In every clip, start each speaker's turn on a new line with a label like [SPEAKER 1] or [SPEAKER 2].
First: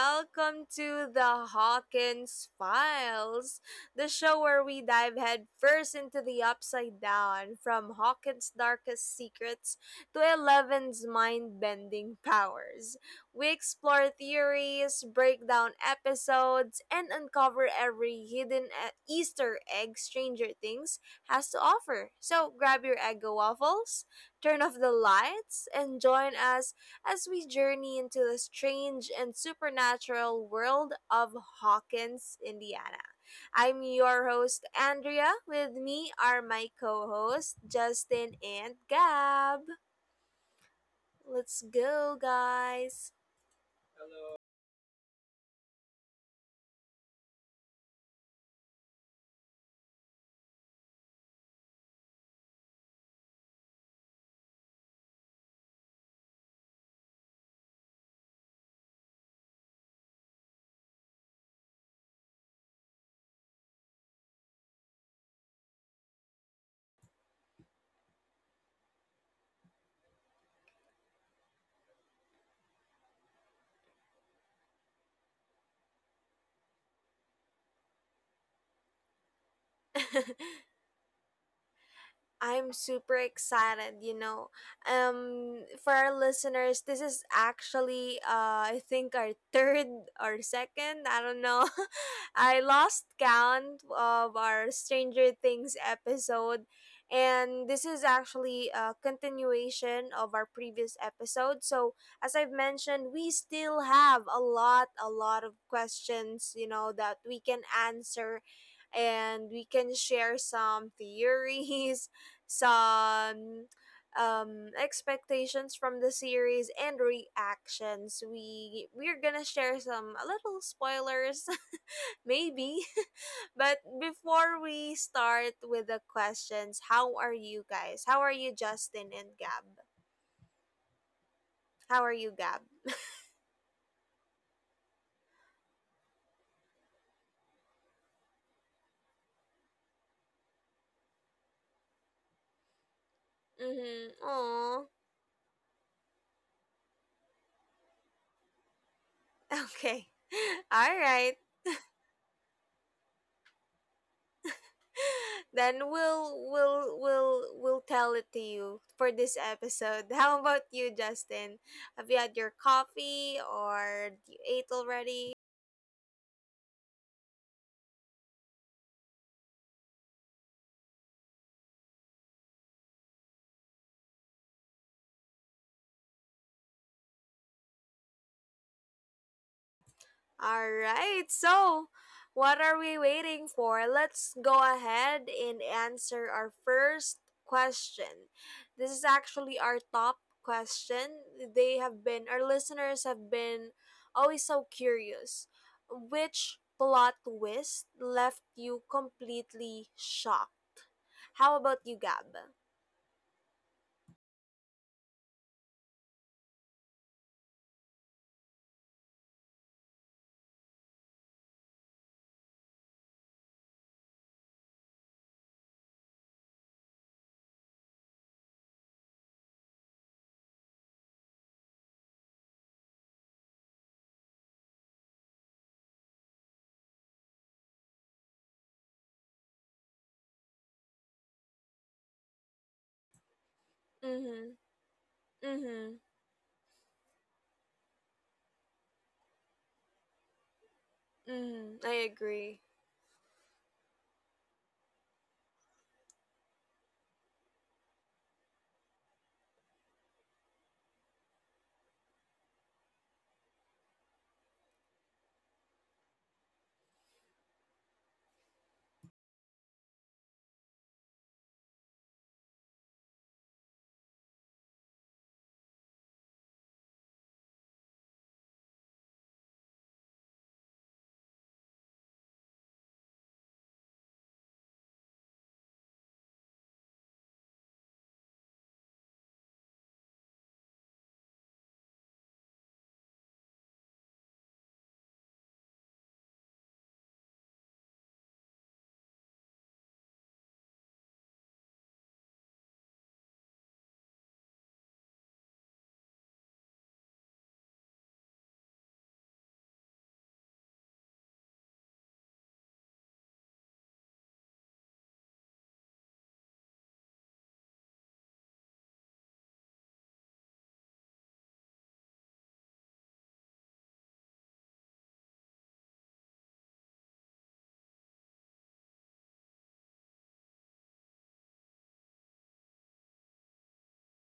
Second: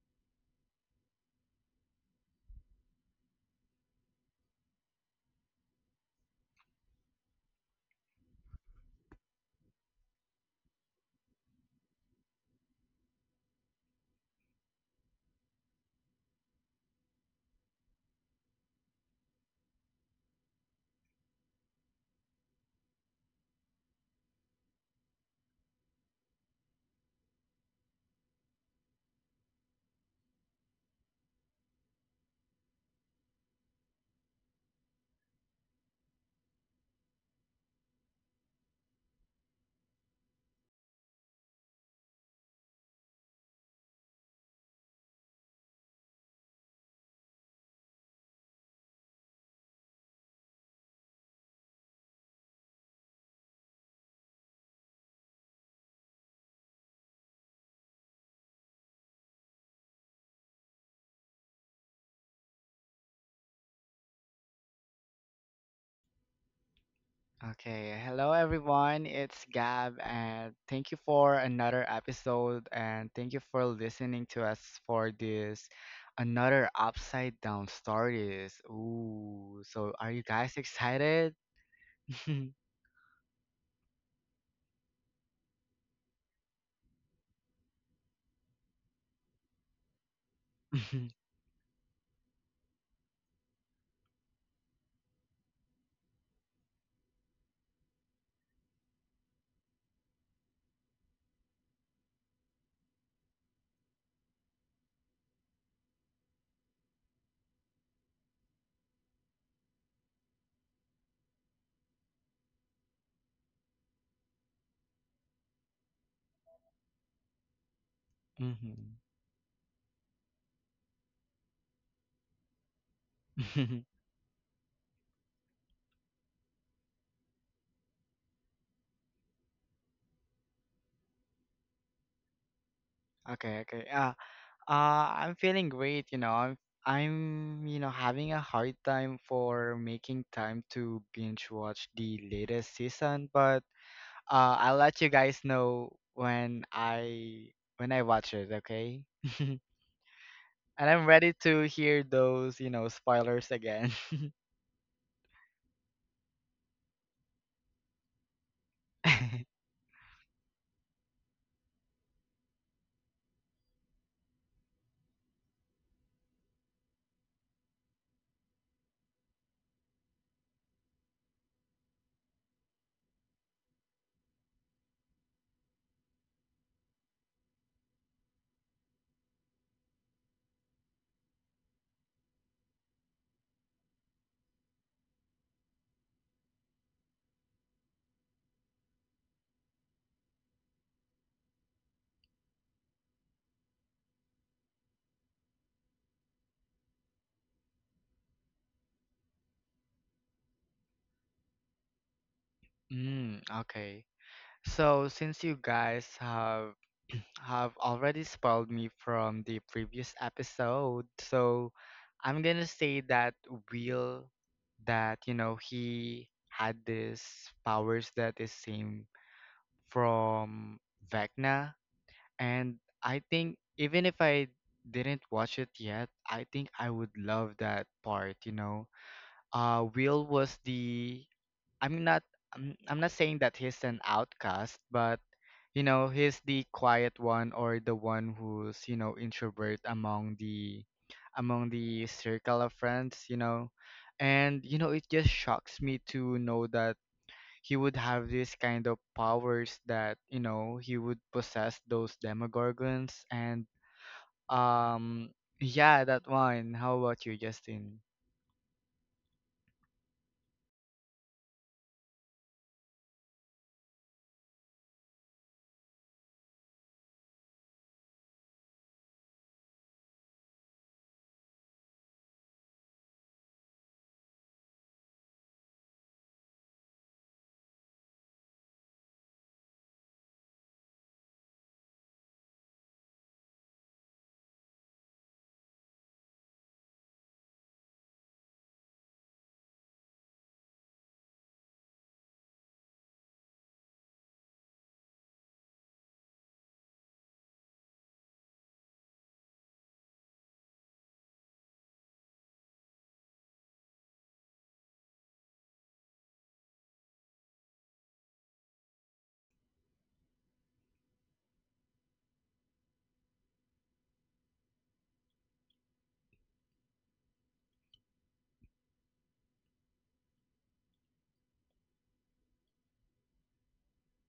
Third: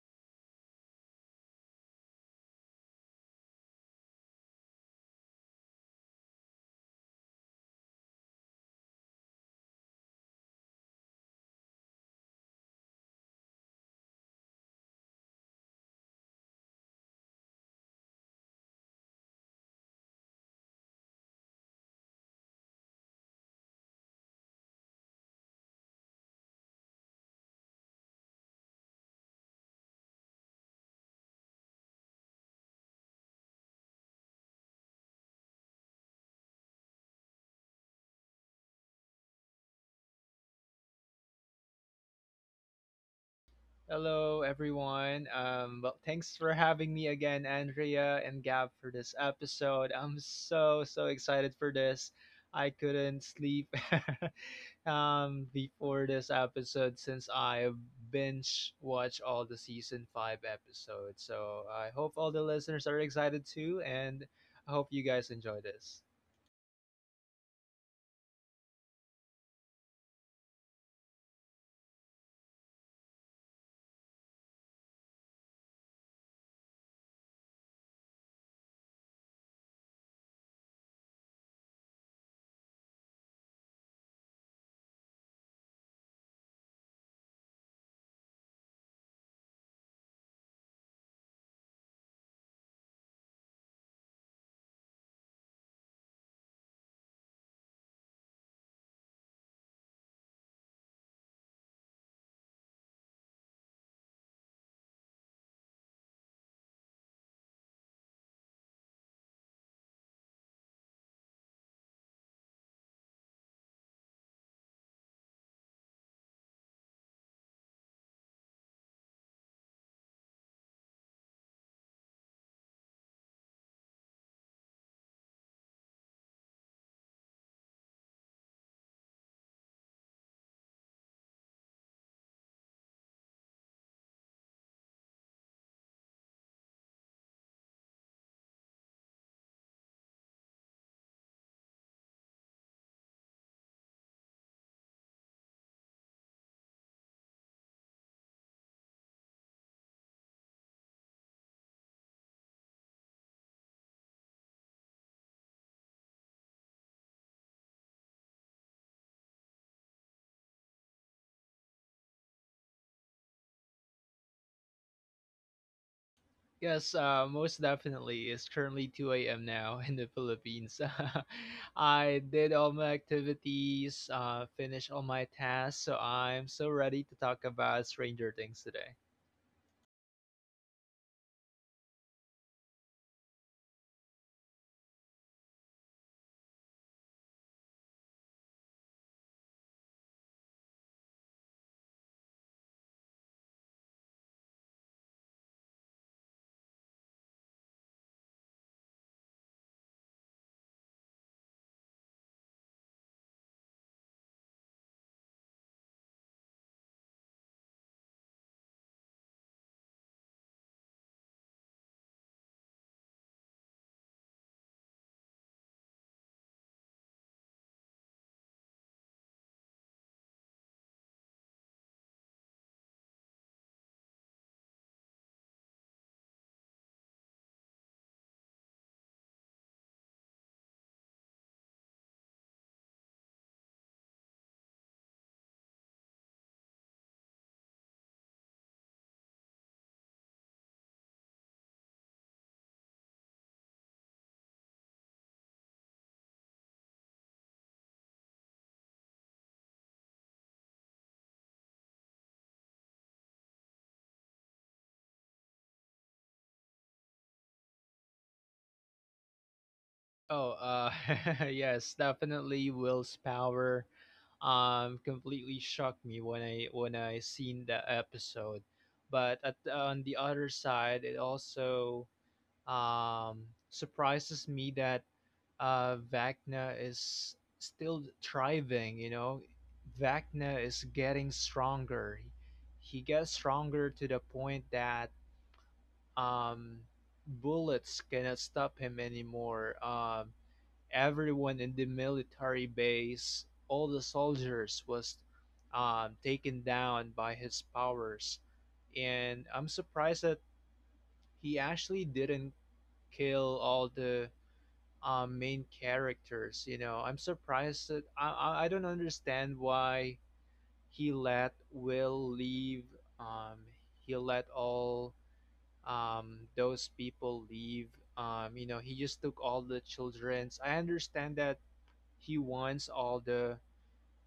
[SPEAKER 1] Welcome to the Hawkins Files, the show where we dive headfirst into the upside down, from Hawkins' darkest secrets to Eleven's mind bending powers. We explore theories, break down episodes, and uncover every hidden Easter egg Stranger Things has to offer. So grab your eggo waffles, turn off the lights, and join us as we journey into the strange and supernatural world of Hawkins, Indiana. I'm your host, Andrea. With me are my co hosts, Justin and Gab. Let's go, guys.
[SPEAKER 2] Hello, everyone. Thanks for having me again, Andrea and Gab, for this episode. I'm so, so excited for this. I couldn't sleep before this episode since I binge watched all the season 5 episodes. So I hope all the listeners are excited too, and I hope you guys enjoy this.
[SPEAKER 3] Okay, hello everyone. It's Gab, and thank you for another episode, and thank you for listening to us for this another upside down stories. Ooh, so are you guys excited?
[SPEAKER 1] I'm super excited. For our listeners, this is actually I think our third or second, I don't know. I lost count of our Stranger Things episode, and this is actually a continuation of our previous episode. So, as I've mentioned, we still have a lot of questions, that we can answer, and we can share some theories, some expectations from the series and reactions. we
[SPEAKER 3] Mhm.
[SPEAKER 1] we're gonna share some a little spoilers maybe. But before we start with the questions, how are you guys? How are you, Justin and Gab? How are you, Gab?
[SPEAKER 3] Okay. Uh, I'm feeling great. I'm, having a hard time for making time to binge watch the latest season, but
[SPEAKER 1] Mm-hmm.
[SPEAKER 3] I'll
[SPEAKER 1] Oh.
[SPEAKER 3] let you guys know when I watch it, okay? And
[SPEAKER 1] Okay. All
[SPEAKER 3] I'm ready
[SPEAKER 1] right.
[SPEAKER 3] to hear those, you know, spoilers again.
[SPEAKER 1] Then we'll tell it to you for this episode. How about you, Justin? Have you had your coffee, or you ate already?
[SPEAKER 2] Yes, most definitely. It's currently 2 a.m. now in the Philippines. I did all my activities, finished all my tasks, so I'm so ready to talk about Stranger Things today.
[SPEAKER 1] All right. So, what are we waiting for? Let's go ahead and answer our first question. This is actually our top question. They have been Our listeners have been always so curious. Which plot twist left you completely shocked? How about you, Gab?
[SPEAKER 3] Okay. So since you guys have have already spoiled me from the previous episode, so I'm gonna say that Will, that you know, he had this powers that is same from Vecna. And I think even if I didn't watch it yet, I think I would love that part, you know. Will was the, I'm not I'm not saying that he's an
[SPEAKER 1] Mhm.
[SPEAKER 3] outcast, but you
[SPEAKER 1] Mhm.
[SPEAKER 3] know, he's the quiet one or the one who's, you know, introvert among
[SPEAKER 1] Mhm. I
[SPEAKER 3] the circle
[SPEAKER 1] agree.
[SPEAKER 3] of friends, you know. And you know, it just shocks me to know that he would have this kind of powers that you know he would possess those demogorgons and um yeah, that one. How about you, Justin?
[SPEAKER 2] Oh, yes, definitely Will's power completely shocked me when I seen the episode. But on the other side, it also um surprises me that Wagner is still thriving. You know, Wagner is getting stronger. He gets stronger to the point that um, bullets cannot stop him anymore. Everyone in the military base, all the soldiers, was taken down by his powers. And I'm surprised that he actually didn't kill all the main characters. You know, I'm surprised that I don't understand why he let Will leave. Um, he let all those people leave. You know, he just took all the children's. I understand that he wants all the.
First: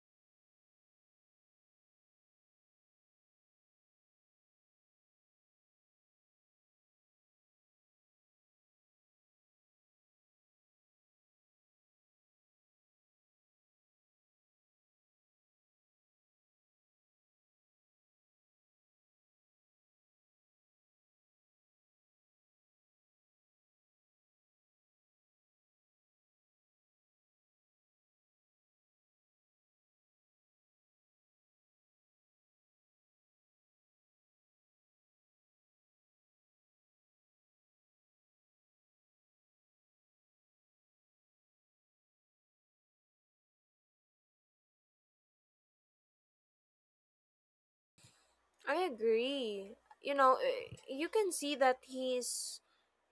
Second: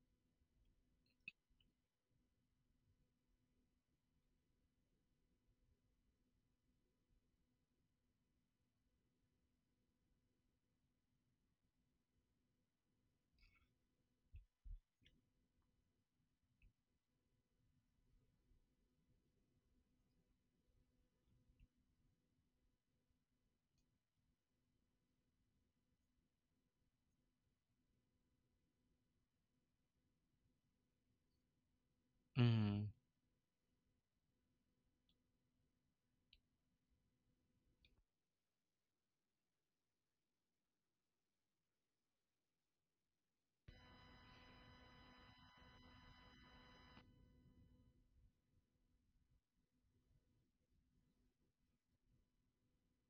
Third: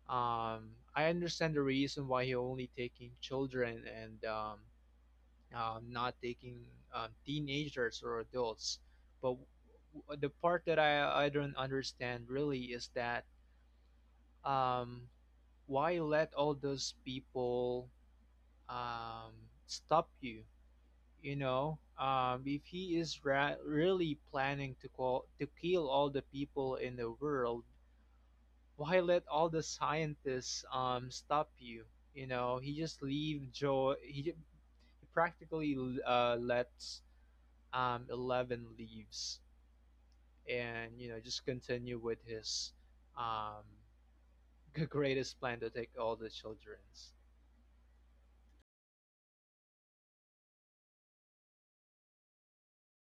[SPEAKER 2] Um, I understand the reason why he only taking children and not taking teenagers or adults. But the part that I don't understand really is that um, why let all those people um, stop you? You know, if he is really planning to call to kill all the people in the world, why let all the scientists stop you? You know, he
[SPEAKER 3] Mm-hmm.
[SPEAKER 2] just leave Joe. He practically lets Eleven leaves, and you know just continue with his um, greatest plan to take all the children's.
[SPEAKER 1] I agree. You can see that he's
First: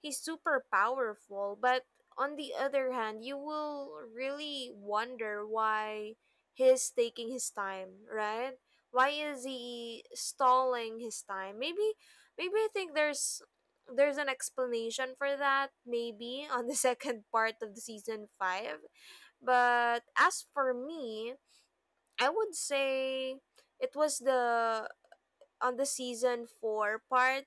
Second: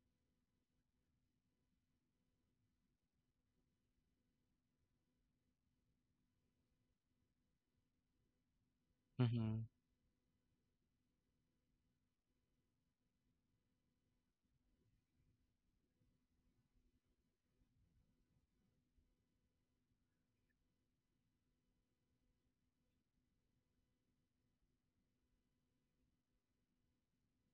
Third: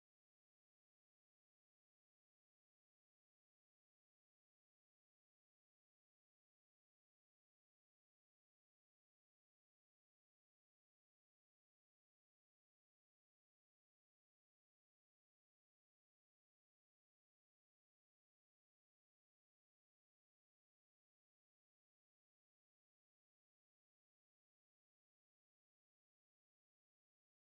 [SPEAKER 1] he's super powerful, but on the other hand, you will really wonder why he's taking his time, right? Why is
[SPEAKER 3] Mm-hmm.
[SPEAKER 1] he stalling his time? Maybe I think there's an explanation for that, maybe on the second part of the season 5. But as for me, I would say it was the on the season four part.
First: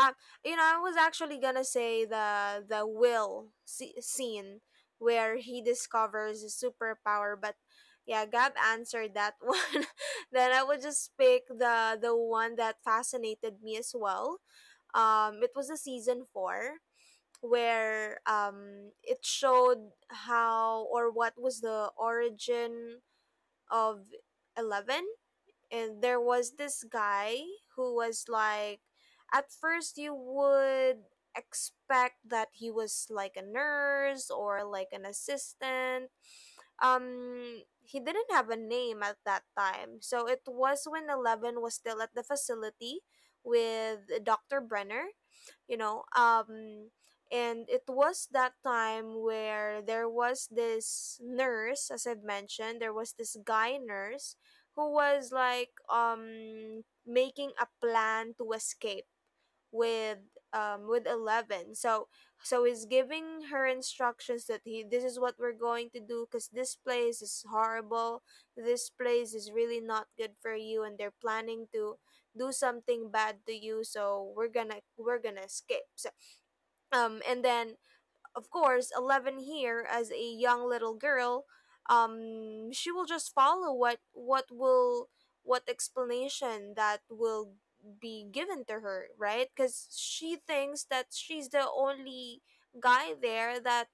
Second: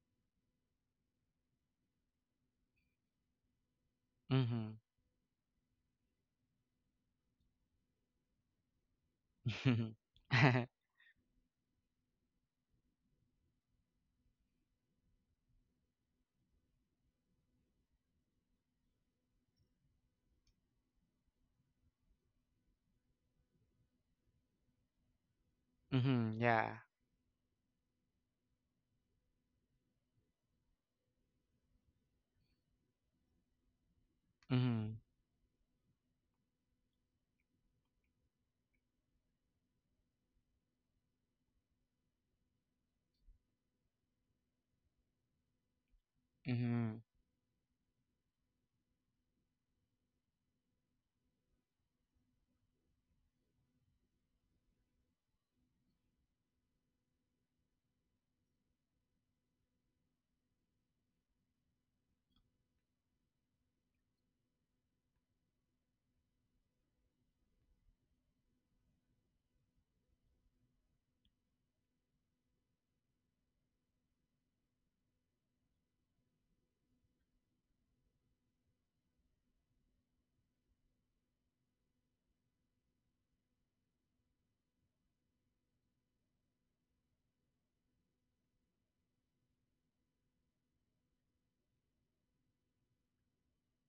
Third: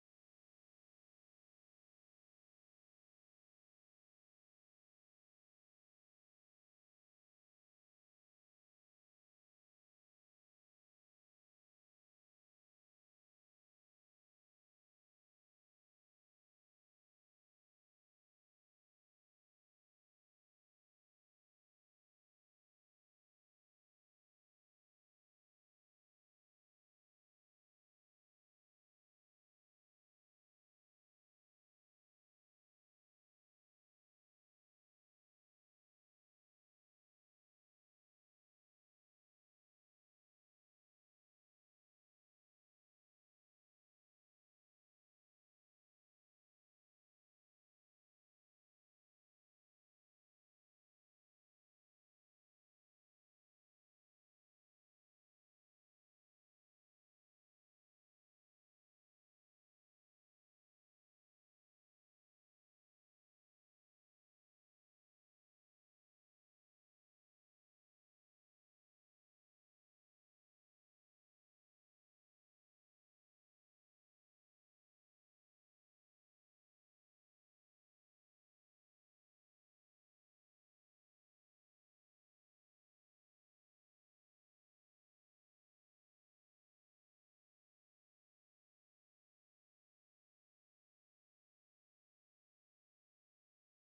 [SPEAKER 1] Um, I was actually gonna say the Will scene
[SPEAKER 3] Mm-hmm.
[SPEAKER 1] where he discovers his superpower, but yeah, Gab answered that one. Then I would just pick the one that fascinated me as well. It was the season four where it showed how or what was the origin of Eleven. And there
[SPEAKER 3] Mm-hmm,
[SPEAKER 1] was this
[SPEAKER 3] yeah.
[SPEAKER 1] guy who was like, at first you would expect that he was like a nurse or like
[SPEAKER 3] Mm-hmm.
[SPEAKER 1] an assistant. He didn't have a name at that time, so it was when 11 was still at the facility with Dr. Brenner. you know um
[SPEAKER 3] Mm-hmm.
[SPEAKER 1] and it was that time where there was this nurse, as I've mentioned, there was this guy nurse who was like making a plan to escape with with 11. So he's giving her instructions that he this is what we're going to do, because this place is horrible, this place is really not good for you, and they're planning to do something bad to you. So we're gonna escape. So and then, of course, Eleven here, as a young little girl, she will just follow what explanation that will be given to her, right? Because she thinks that she's the only guy there that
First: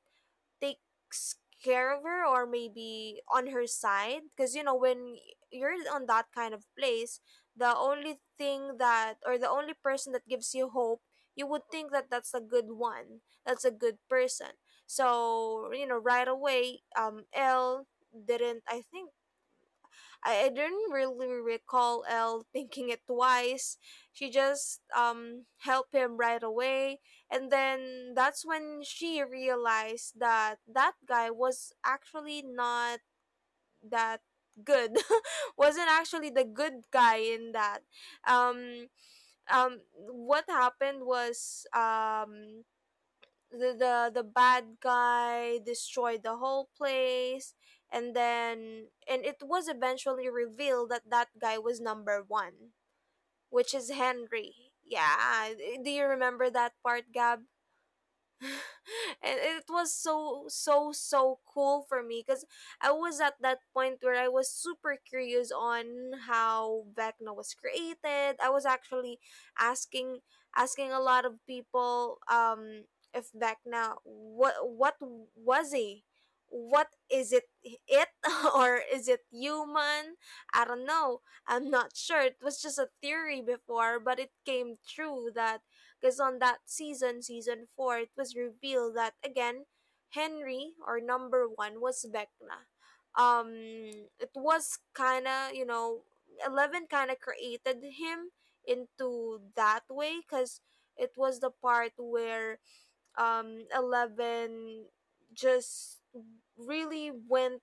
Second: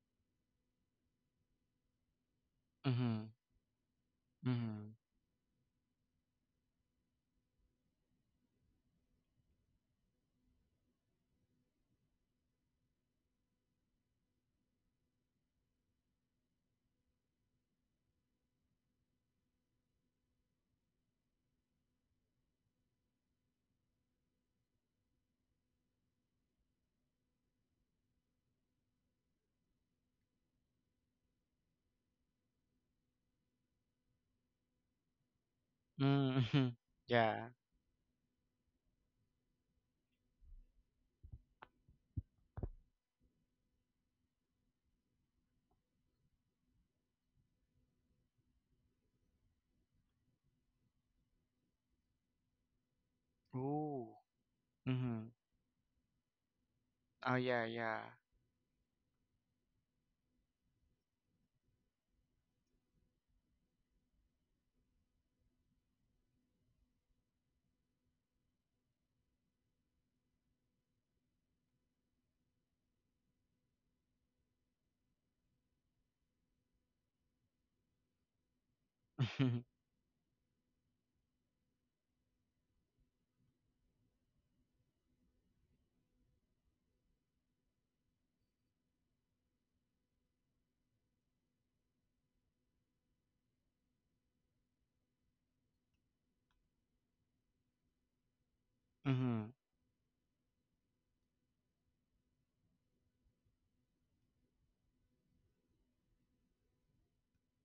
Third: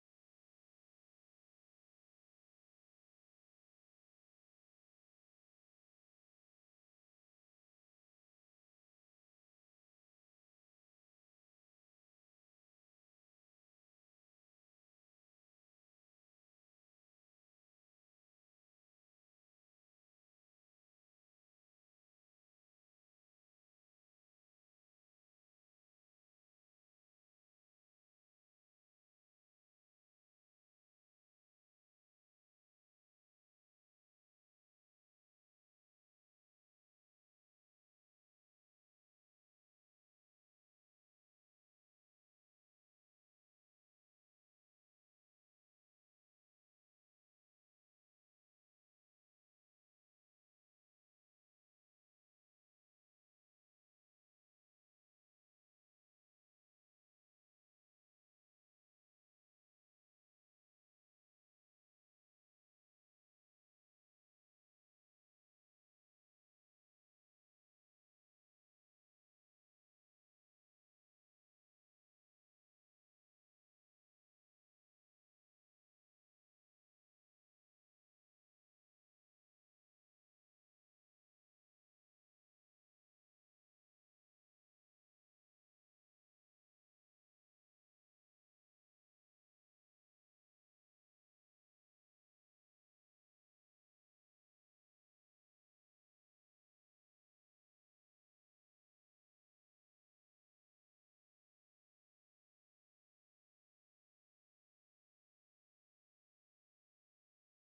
[SPEAKER 1] takes care of her, or maybe
[SPEAKER 3] Mm-hmm.
[SPEAKER 1] on her side, because
[SPEAKER 3] Mm-hmm.
[SPEAKER 1] when you're on that kind of place, the only thing that or the only person that gives you hope, you would think that that's a good one, that's a good person. So right away, l didn't I think I didn't really recall Elle thinking it twice. She just helped him right away. And then that's when she realized that that guy was actually not that good, wasn't actually the
[SPEAKER 3] Mm-hmm.
[SPEAKER 1] good guy
[SPEAKER 3] Yeah.
[SPEAKER 1] in that. um um what happened was the bad guy destroyed the whole place, and it was eventually revealed that that guy was number one, which is
[SPEAKER 3] Ooh.
[SPEAKER 1] Henry.
[SPEAKER 3] Mm-hmm.
[SPEAKER 1] Yeah. Do you remember that part,
[SPEAKER 3] Oh
[SPEAKER 1] Gab?
[SPEAKER 3] yeah, yeah.
[SPEAKER 1] And it was so so so cool for me, because I was at that point where I was super curious on how Vecna was created. I was actually asking asking a lot of people if Vecna, what was he? What is it or is it human? I don't know. I'm not sure. It was just a theory before, but it came true, that because on that season, season four, it was revealed that, again, Henry or number one was Vecna. Um, it was kinda Eleven kinda created him into
[SPEAKER 3] Mm-hmm.
[SPEAKER 1] that way, because it was the part where 11 just really went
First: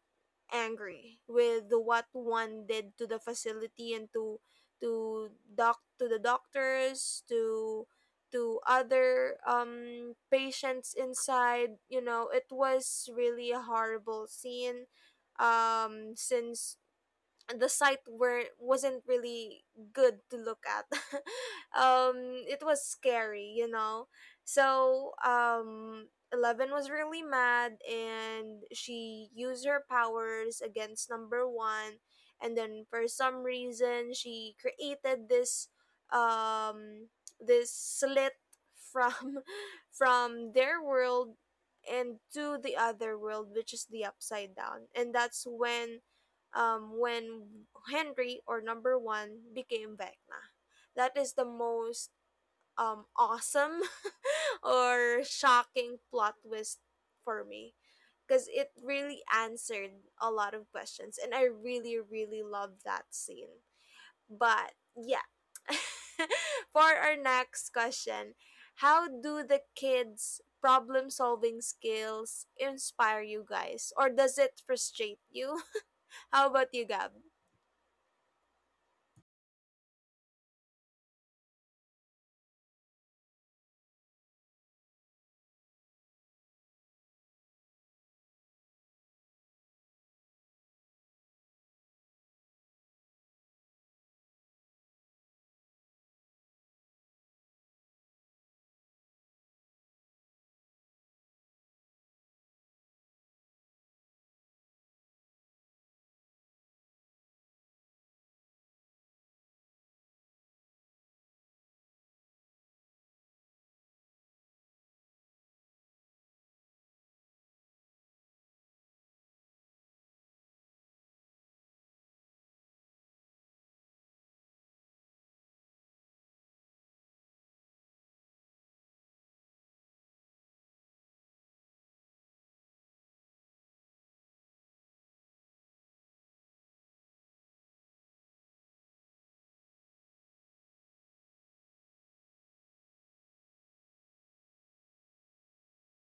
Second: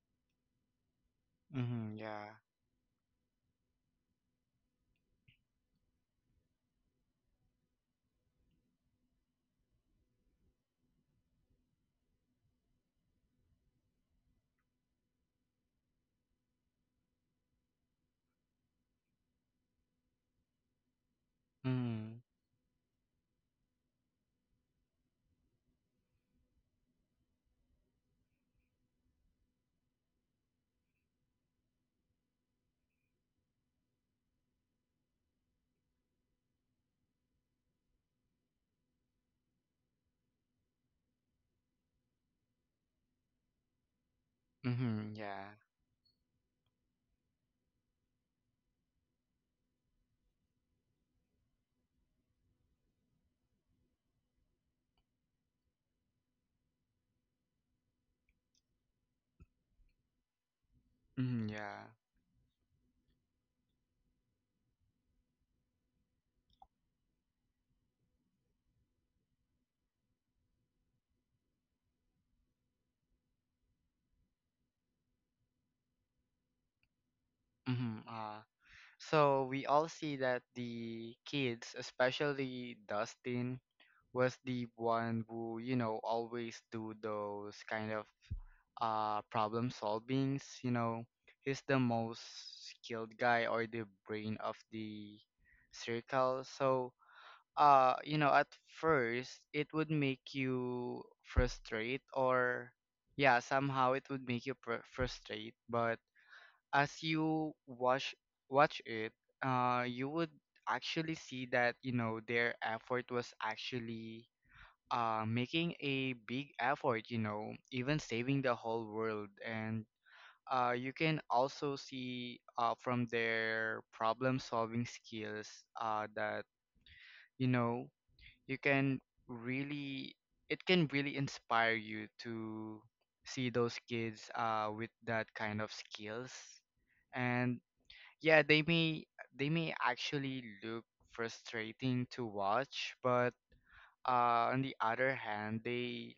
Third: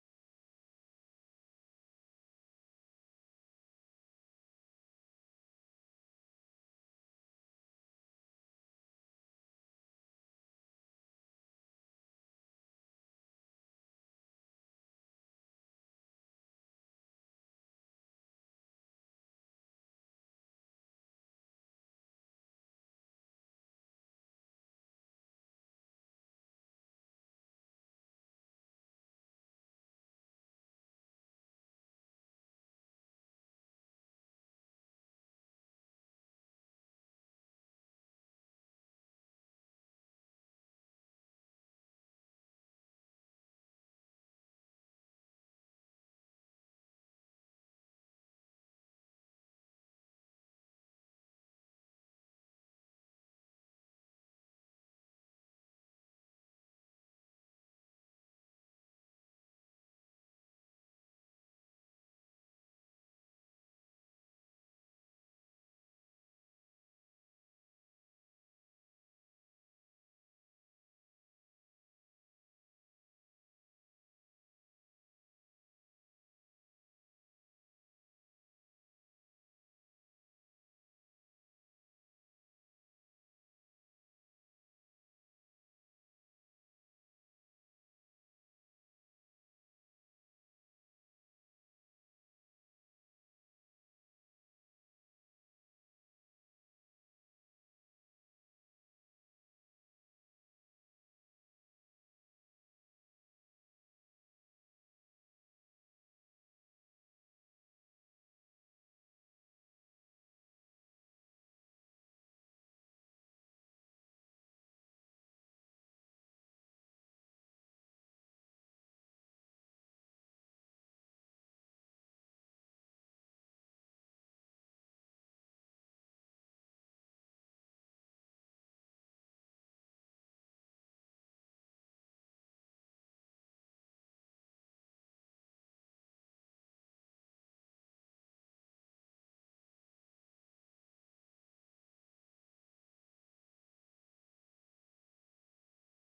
[SPEAKER 1] angry with
[SPEAKER 3] Mm-hmm,
[SPEAKER 1] what
[SPEAKER 3] yeah.
[SPEAKER 1] one did to the facility, and to doc to the doctors, to other patients inside. It was really a horrible scene, since the site were wasn't really good to look at.
[SPEAKER 3] Mm-hmm.
[SPEAKER 1] um it was scary, so Eleven was really mad, and she used her powers against number one. And then, for some reason, she created this um this slit from from their world and to the other world, which is the upside down.
[SPEAKER 3] Mm-hmm,
[SPEAKER 1] And that's
[SPEAKER 3] yeah.
[SPEAKER 1] when, when Henry or number one became Vecna. That is the most awesome or shocking plot twist for me, because it really answered a lot of questions, and I
[SPEAKER 3] Mm-hmm, yeah.
[SPEAKER 1] really, really love that scene. But yeah, for our next question, how do the kids' problem solving skills inspire you guys, or does it frustrate you? How about you, Gab?
[SPEAKER 3] Mm-hmm. So we all see that the kids, especially Dustin, was the one who, you know, always do those kind of problem solvings, you know. He's the most skilled guy or the brain of the circle. So you know, at first it would make you frustrate or yeah, somehow it would make you pr- frustrate, but as you watch it, you would actually see that you know their effort was actually making a big effort. You know, even saving the whole world, and you can also see from their problem solving skills that you know you can really it can really inspire you to see those kids with that kind of skills. And yeah, they may, actually look frustrating to watch, but on the other hand,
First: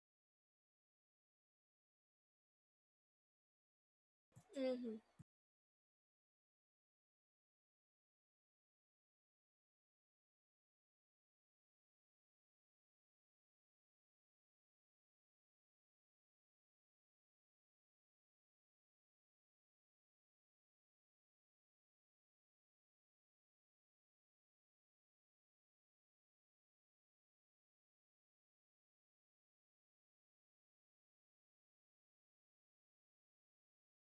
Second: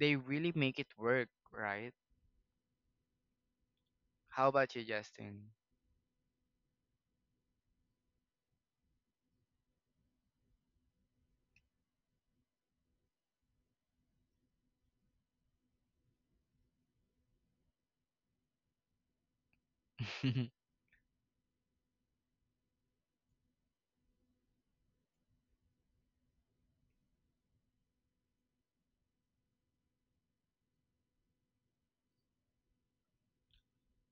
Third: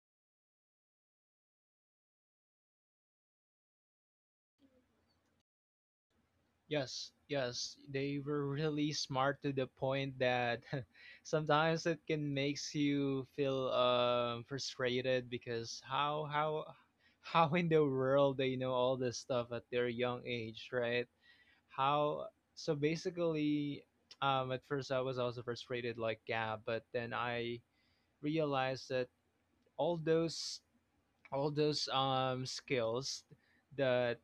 [SPEAKER 3] they really make it work, right? How about you,
[SPEAKER 1] Mm-hmm.
[SPEAKER 3] Justin?
[SPEAKER 2] Yes, yes, they were really smart to the point that sometimes it can makes you feel frustrated because how how in the world they know all this stuff at their young age, right? How, so basically at first I was also frustrated like, yeah, but then I realized that all those all those skills that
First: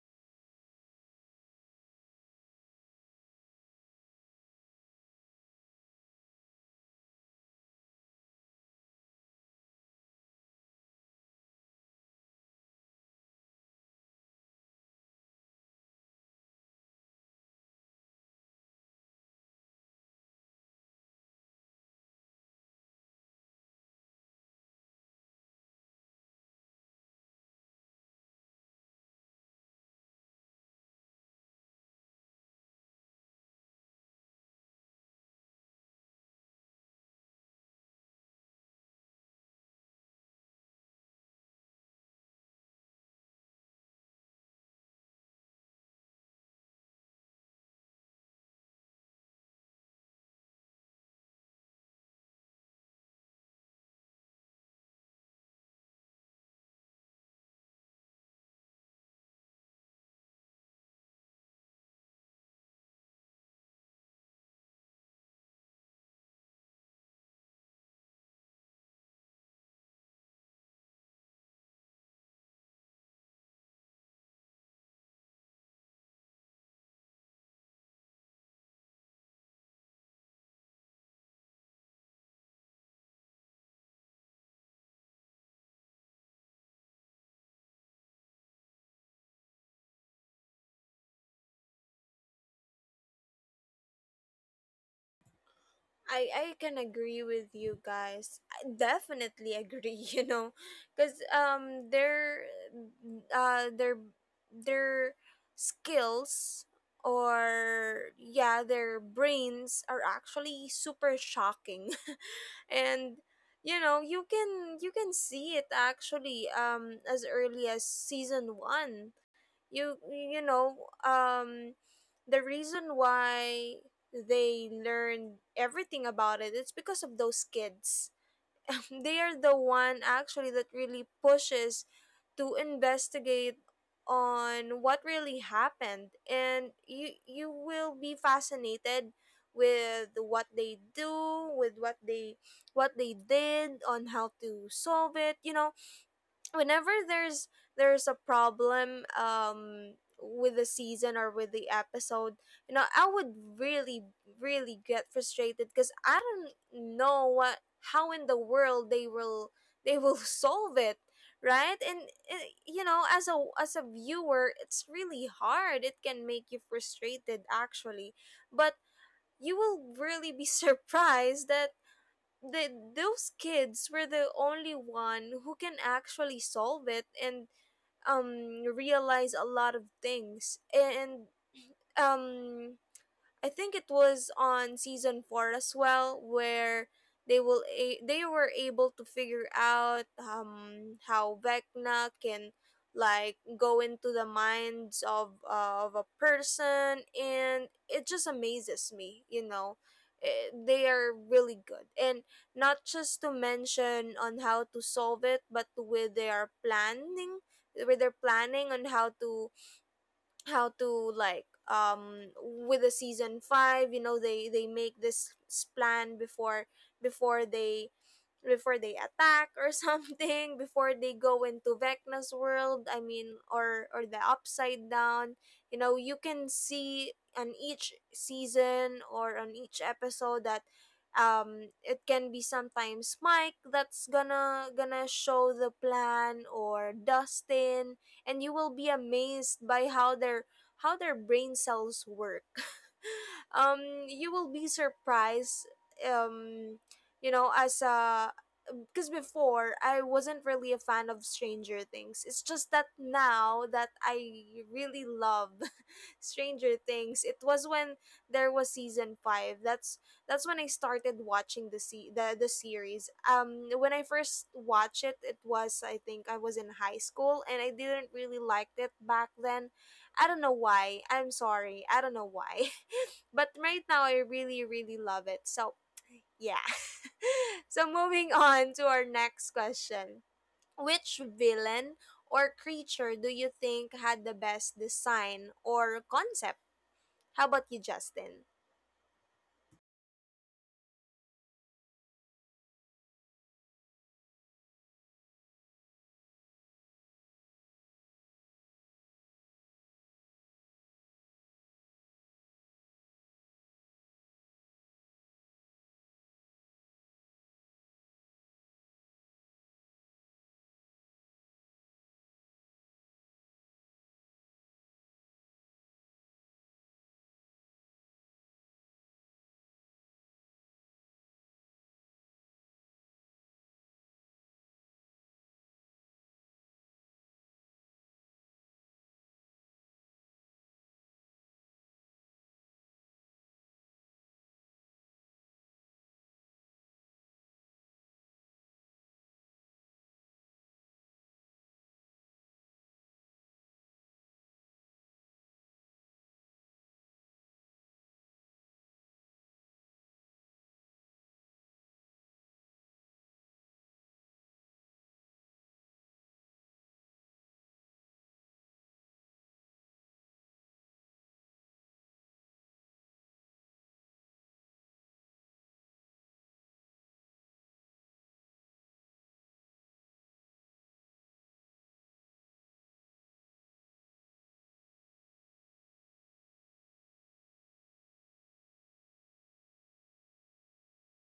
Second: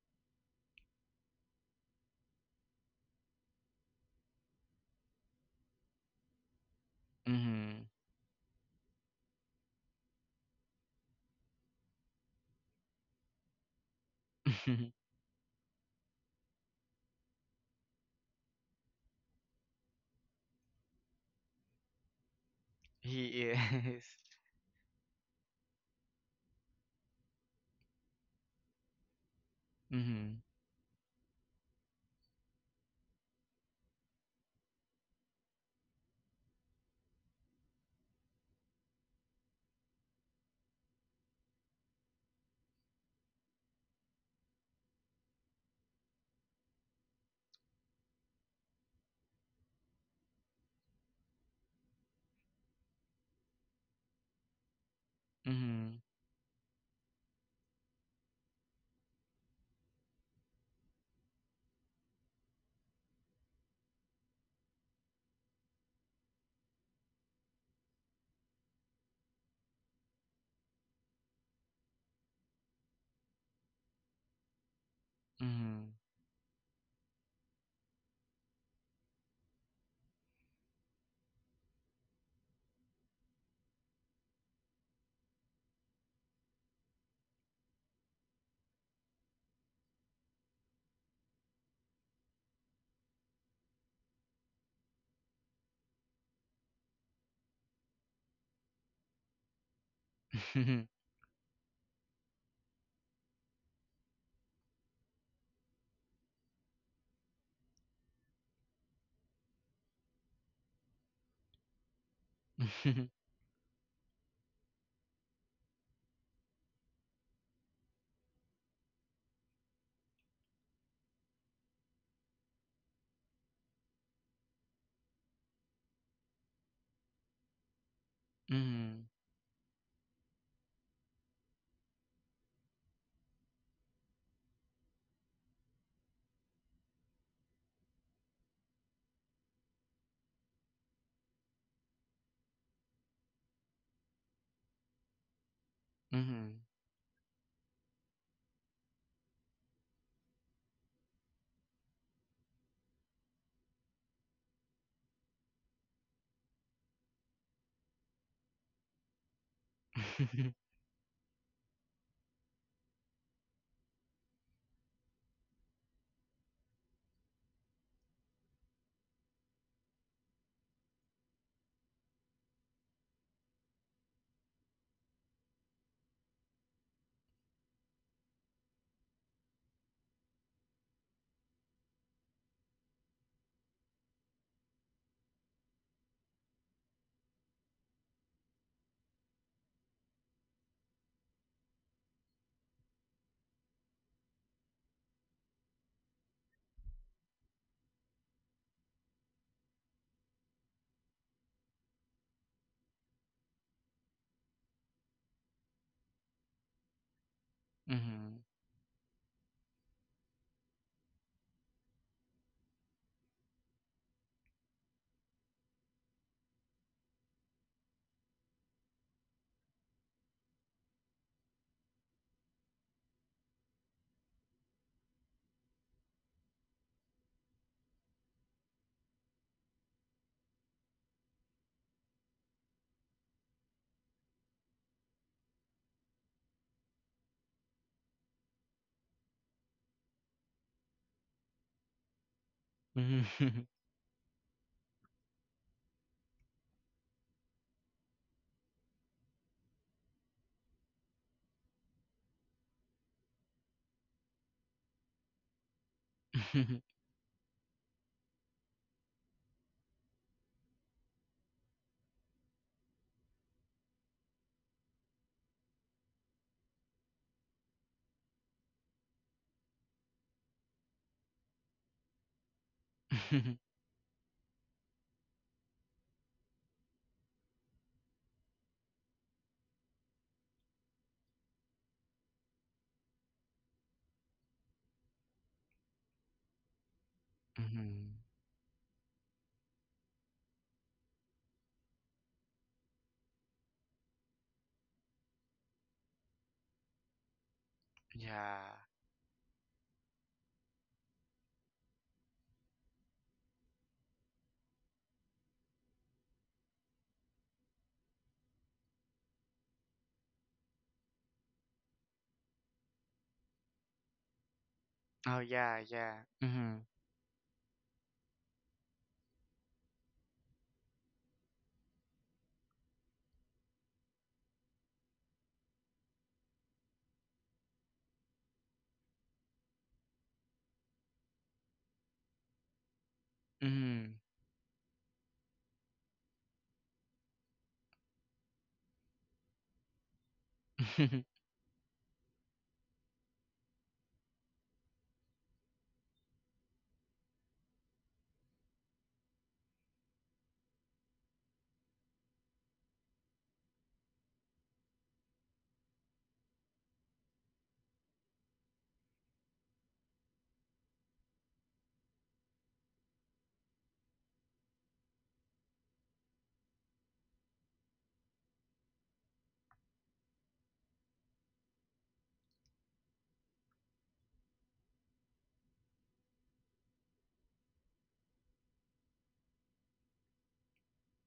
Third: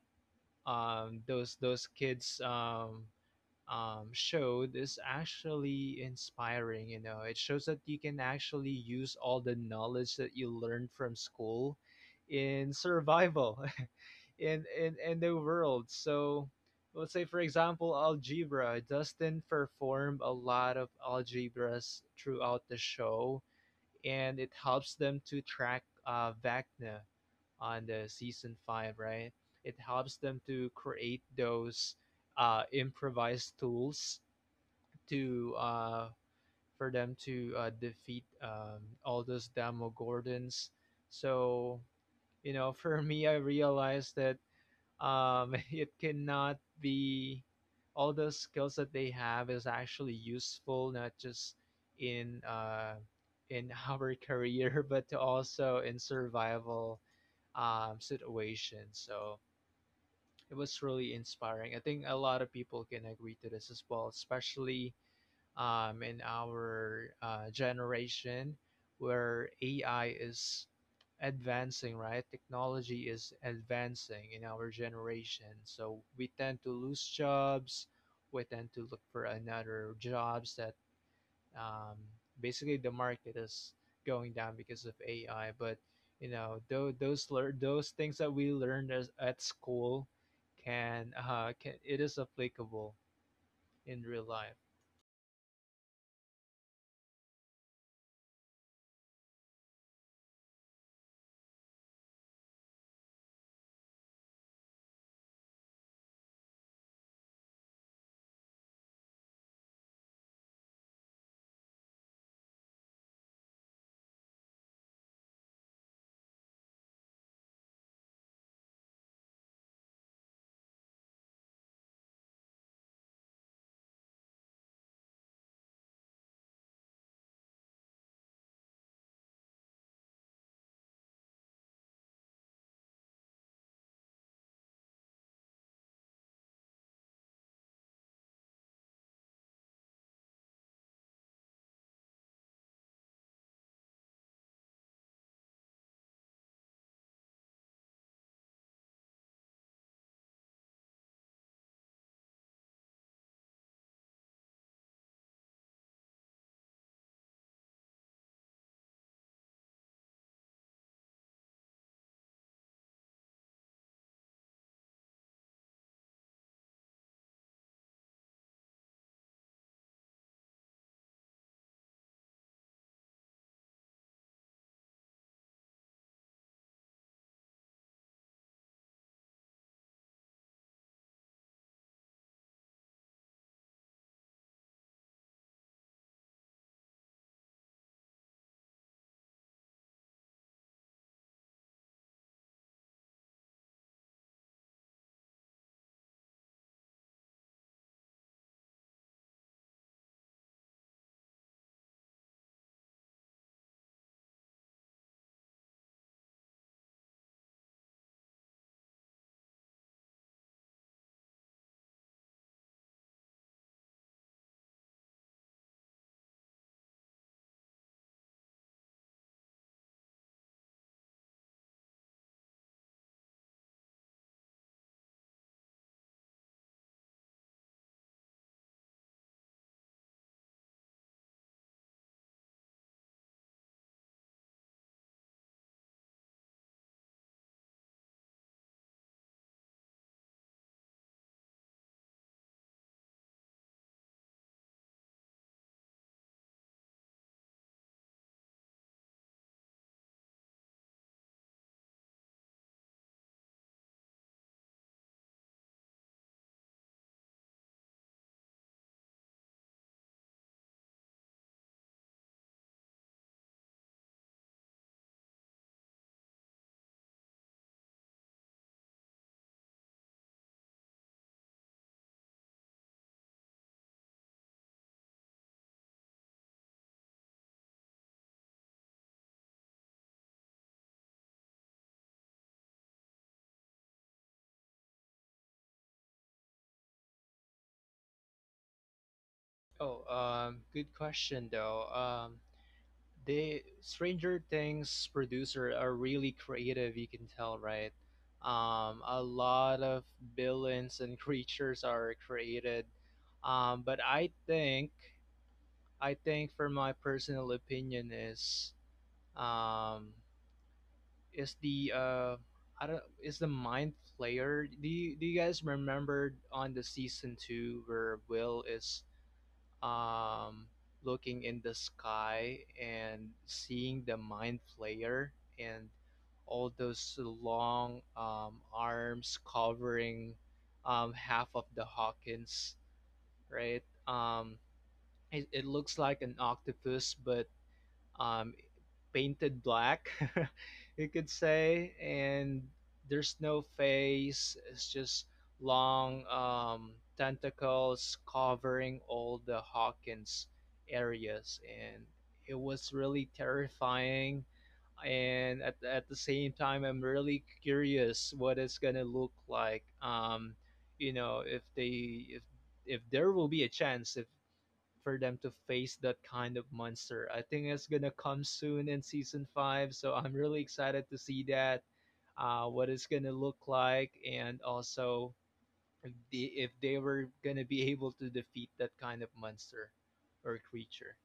[SPEAKER 2] those kids showed is actually inspiring. You know, it shows that
[SPEAKER 3] Mm-hmm.
[SPEAKER 2] you can actually use all the knowledge that you learned from school in survival in the world. So let's say, for example, algebra. Dustin performed a lot of algebras throughout the
[SPEAKER 3] He
[SPEAKER 2] show,
[SPEAKER 3] is.
[SPEAKER 2] and it helps them to track Vecna on the season 5, right? It helps them
[SPEAKER 3] Mm-hmm.
[SPEAKER 2] to create those improvised tools to for them to defeat all those Demogorgons. So, you know, for me, I realized that it cannot be. All the skills that they have is actually useful, not just in uh, in our career, but also in
[SPEAKER 3] Mm-hmm.
[SPEAKER 2] survival situations. So it was really inspiring. I think a lot of people can agree to this as well, especially in our generation, where AI is advancing, right? Technology is advancing in our generation. So we tend to lose jobs. We tend to look for another jobs, that um, basically the market is going down because of AI. But you know, those things that we learned at school can it is applicable in real life.
[SPEAKER 1] I can agree with you guys. I definitely agree.
[SPEAKER 3] Mm-hmm.
[SPEAKER 1] Because uh their their skills, or yeah, their brains, are actually super shocking, and you can see it actually as early as season one. you you know um the reason why they learned everything about it, it's because of those kids.
[SPEAKER 3] Mm-hmm.
[SPEAKER 1] They are the one actually that really pushes to investigate on what really happened. And you will be fascinated with what they did, on how to solve it.
[SPEAKER 3] Mm-hmm.
[SPEAKER 1] Whenever there's a problem with the season or with the episode, I would really really get frustrated, because I don't know what how in the world they will solve it, right? And as a viewer, it's really hard, it can make you frustrated actually. But you will really be surprised that the those kids were the only one who can actually solve it, and realize a lot of things. And um I think it was on season 4 as well, where they were able to figure out how Vecna can, like, go into the minds of a person, and it just amazes me. They are really good, and not just to mention on how to solve it, but with their planning with their
[SPEAKER 3] Mm-hmm.
[SPEAKER 1] planning on how to how to like with the season five, they make this plan before they before they attack or something, before they go into Vecna's world, I mean, or the upside down. You can see on each season or on each episode that it can be sometimes Mike that's gonna show the plan, or Dustin. And you will be amazed by how their brain cells work.
[SPEAKER 3] Mm-hmm.
[SPEAKER 1] um, you will be surprised. Um, as a because before, I wasn't really a fan of Stranger Things. It's just that now that I really love Stranger Things, it was when there was season five. That's when I started watching the se- the series. When I first watched it, it was, I think I was in high school, and I didn't really like it back then. I don't know why. I'm sorry. I don't know why, but right now I really really love it. So yeah. So moving on to our next question: which villain or creature do you think had the best design or concept? How about you,
[SPEAKER 3] Mm-hmm.
[SPEAKER 1] Justin?
[SPEAKER 2] Oh, good question though. They Stranger Things producer are really creative. You can tell, right?
[SPEAKER 3] Yeah.
[SPEAKER 2] A lot of villains and creatures are created. Um, I think, for my personal opinion, um, is the I don't is the mind flayer. Do do
[SPEAKER 3] Oh
[SPEAKER 2] you guys
[SPEAKER 3] yeah, yeah.
[SPEAKER 2] remember on
[SPEAKER 3] Mm-hmm.
[SPEAKER 2] the season 2, where Will is um, looking in the sky and seeing the mind flayer and all those long arms covering half of the Hawkins, right?
[SPEAKER 3] Mm-hmm.
[SPEAKER 2] It looks like an octopus, but um, painted black, you could say, and there's no face. It's just long tentacles covering all the Hawkins areas, and it was really terrifying. And at the same time, I'm really curious what it's gonna look like. You know, if they if there will be a chance if for them to face that kind of monster. I think it's gonna come soon in season 5, so I'm really excited to see that, what it's gonna look like, and also if they were gonna be able to defeat that kind of monster or creature.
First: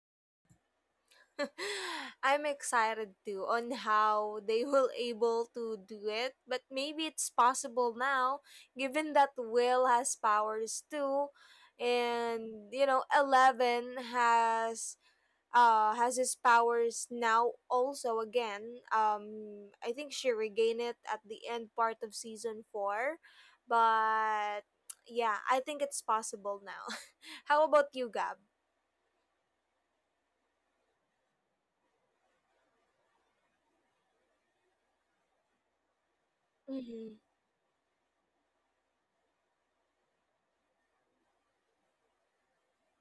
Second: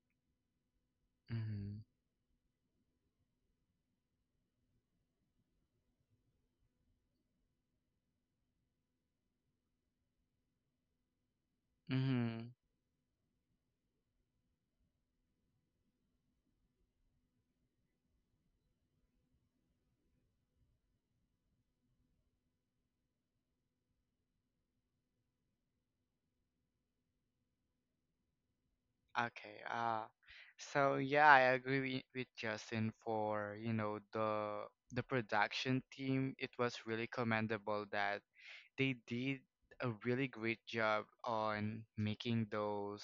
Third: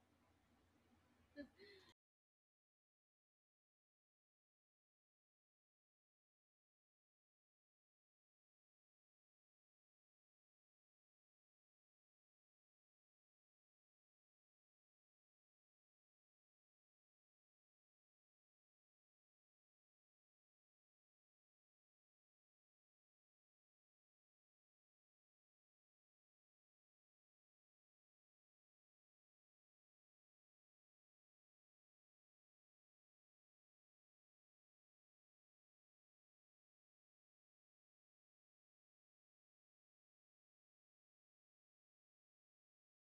[SPEAKER 3] Mm-hmm.
[SPEAKER 1] I'm excited too on how they will able to do it, but maybe it's possible now, given that Will has powers too,
[SPEAKER 3] Mm-hmm.
[SPEAKER 1] and Eleven has his powers now also again. I think she regained it at the end part of season four, but yeah, I think it's possible now. How about you, Gab?
[SPEAKER 3] Okay. So yeah, I agree wi- with Justin for, you know, the production team. It was really
[SPEAKER 1] Mm-hmm.
[SPEAKER 3] commendable that they did a really great job on making those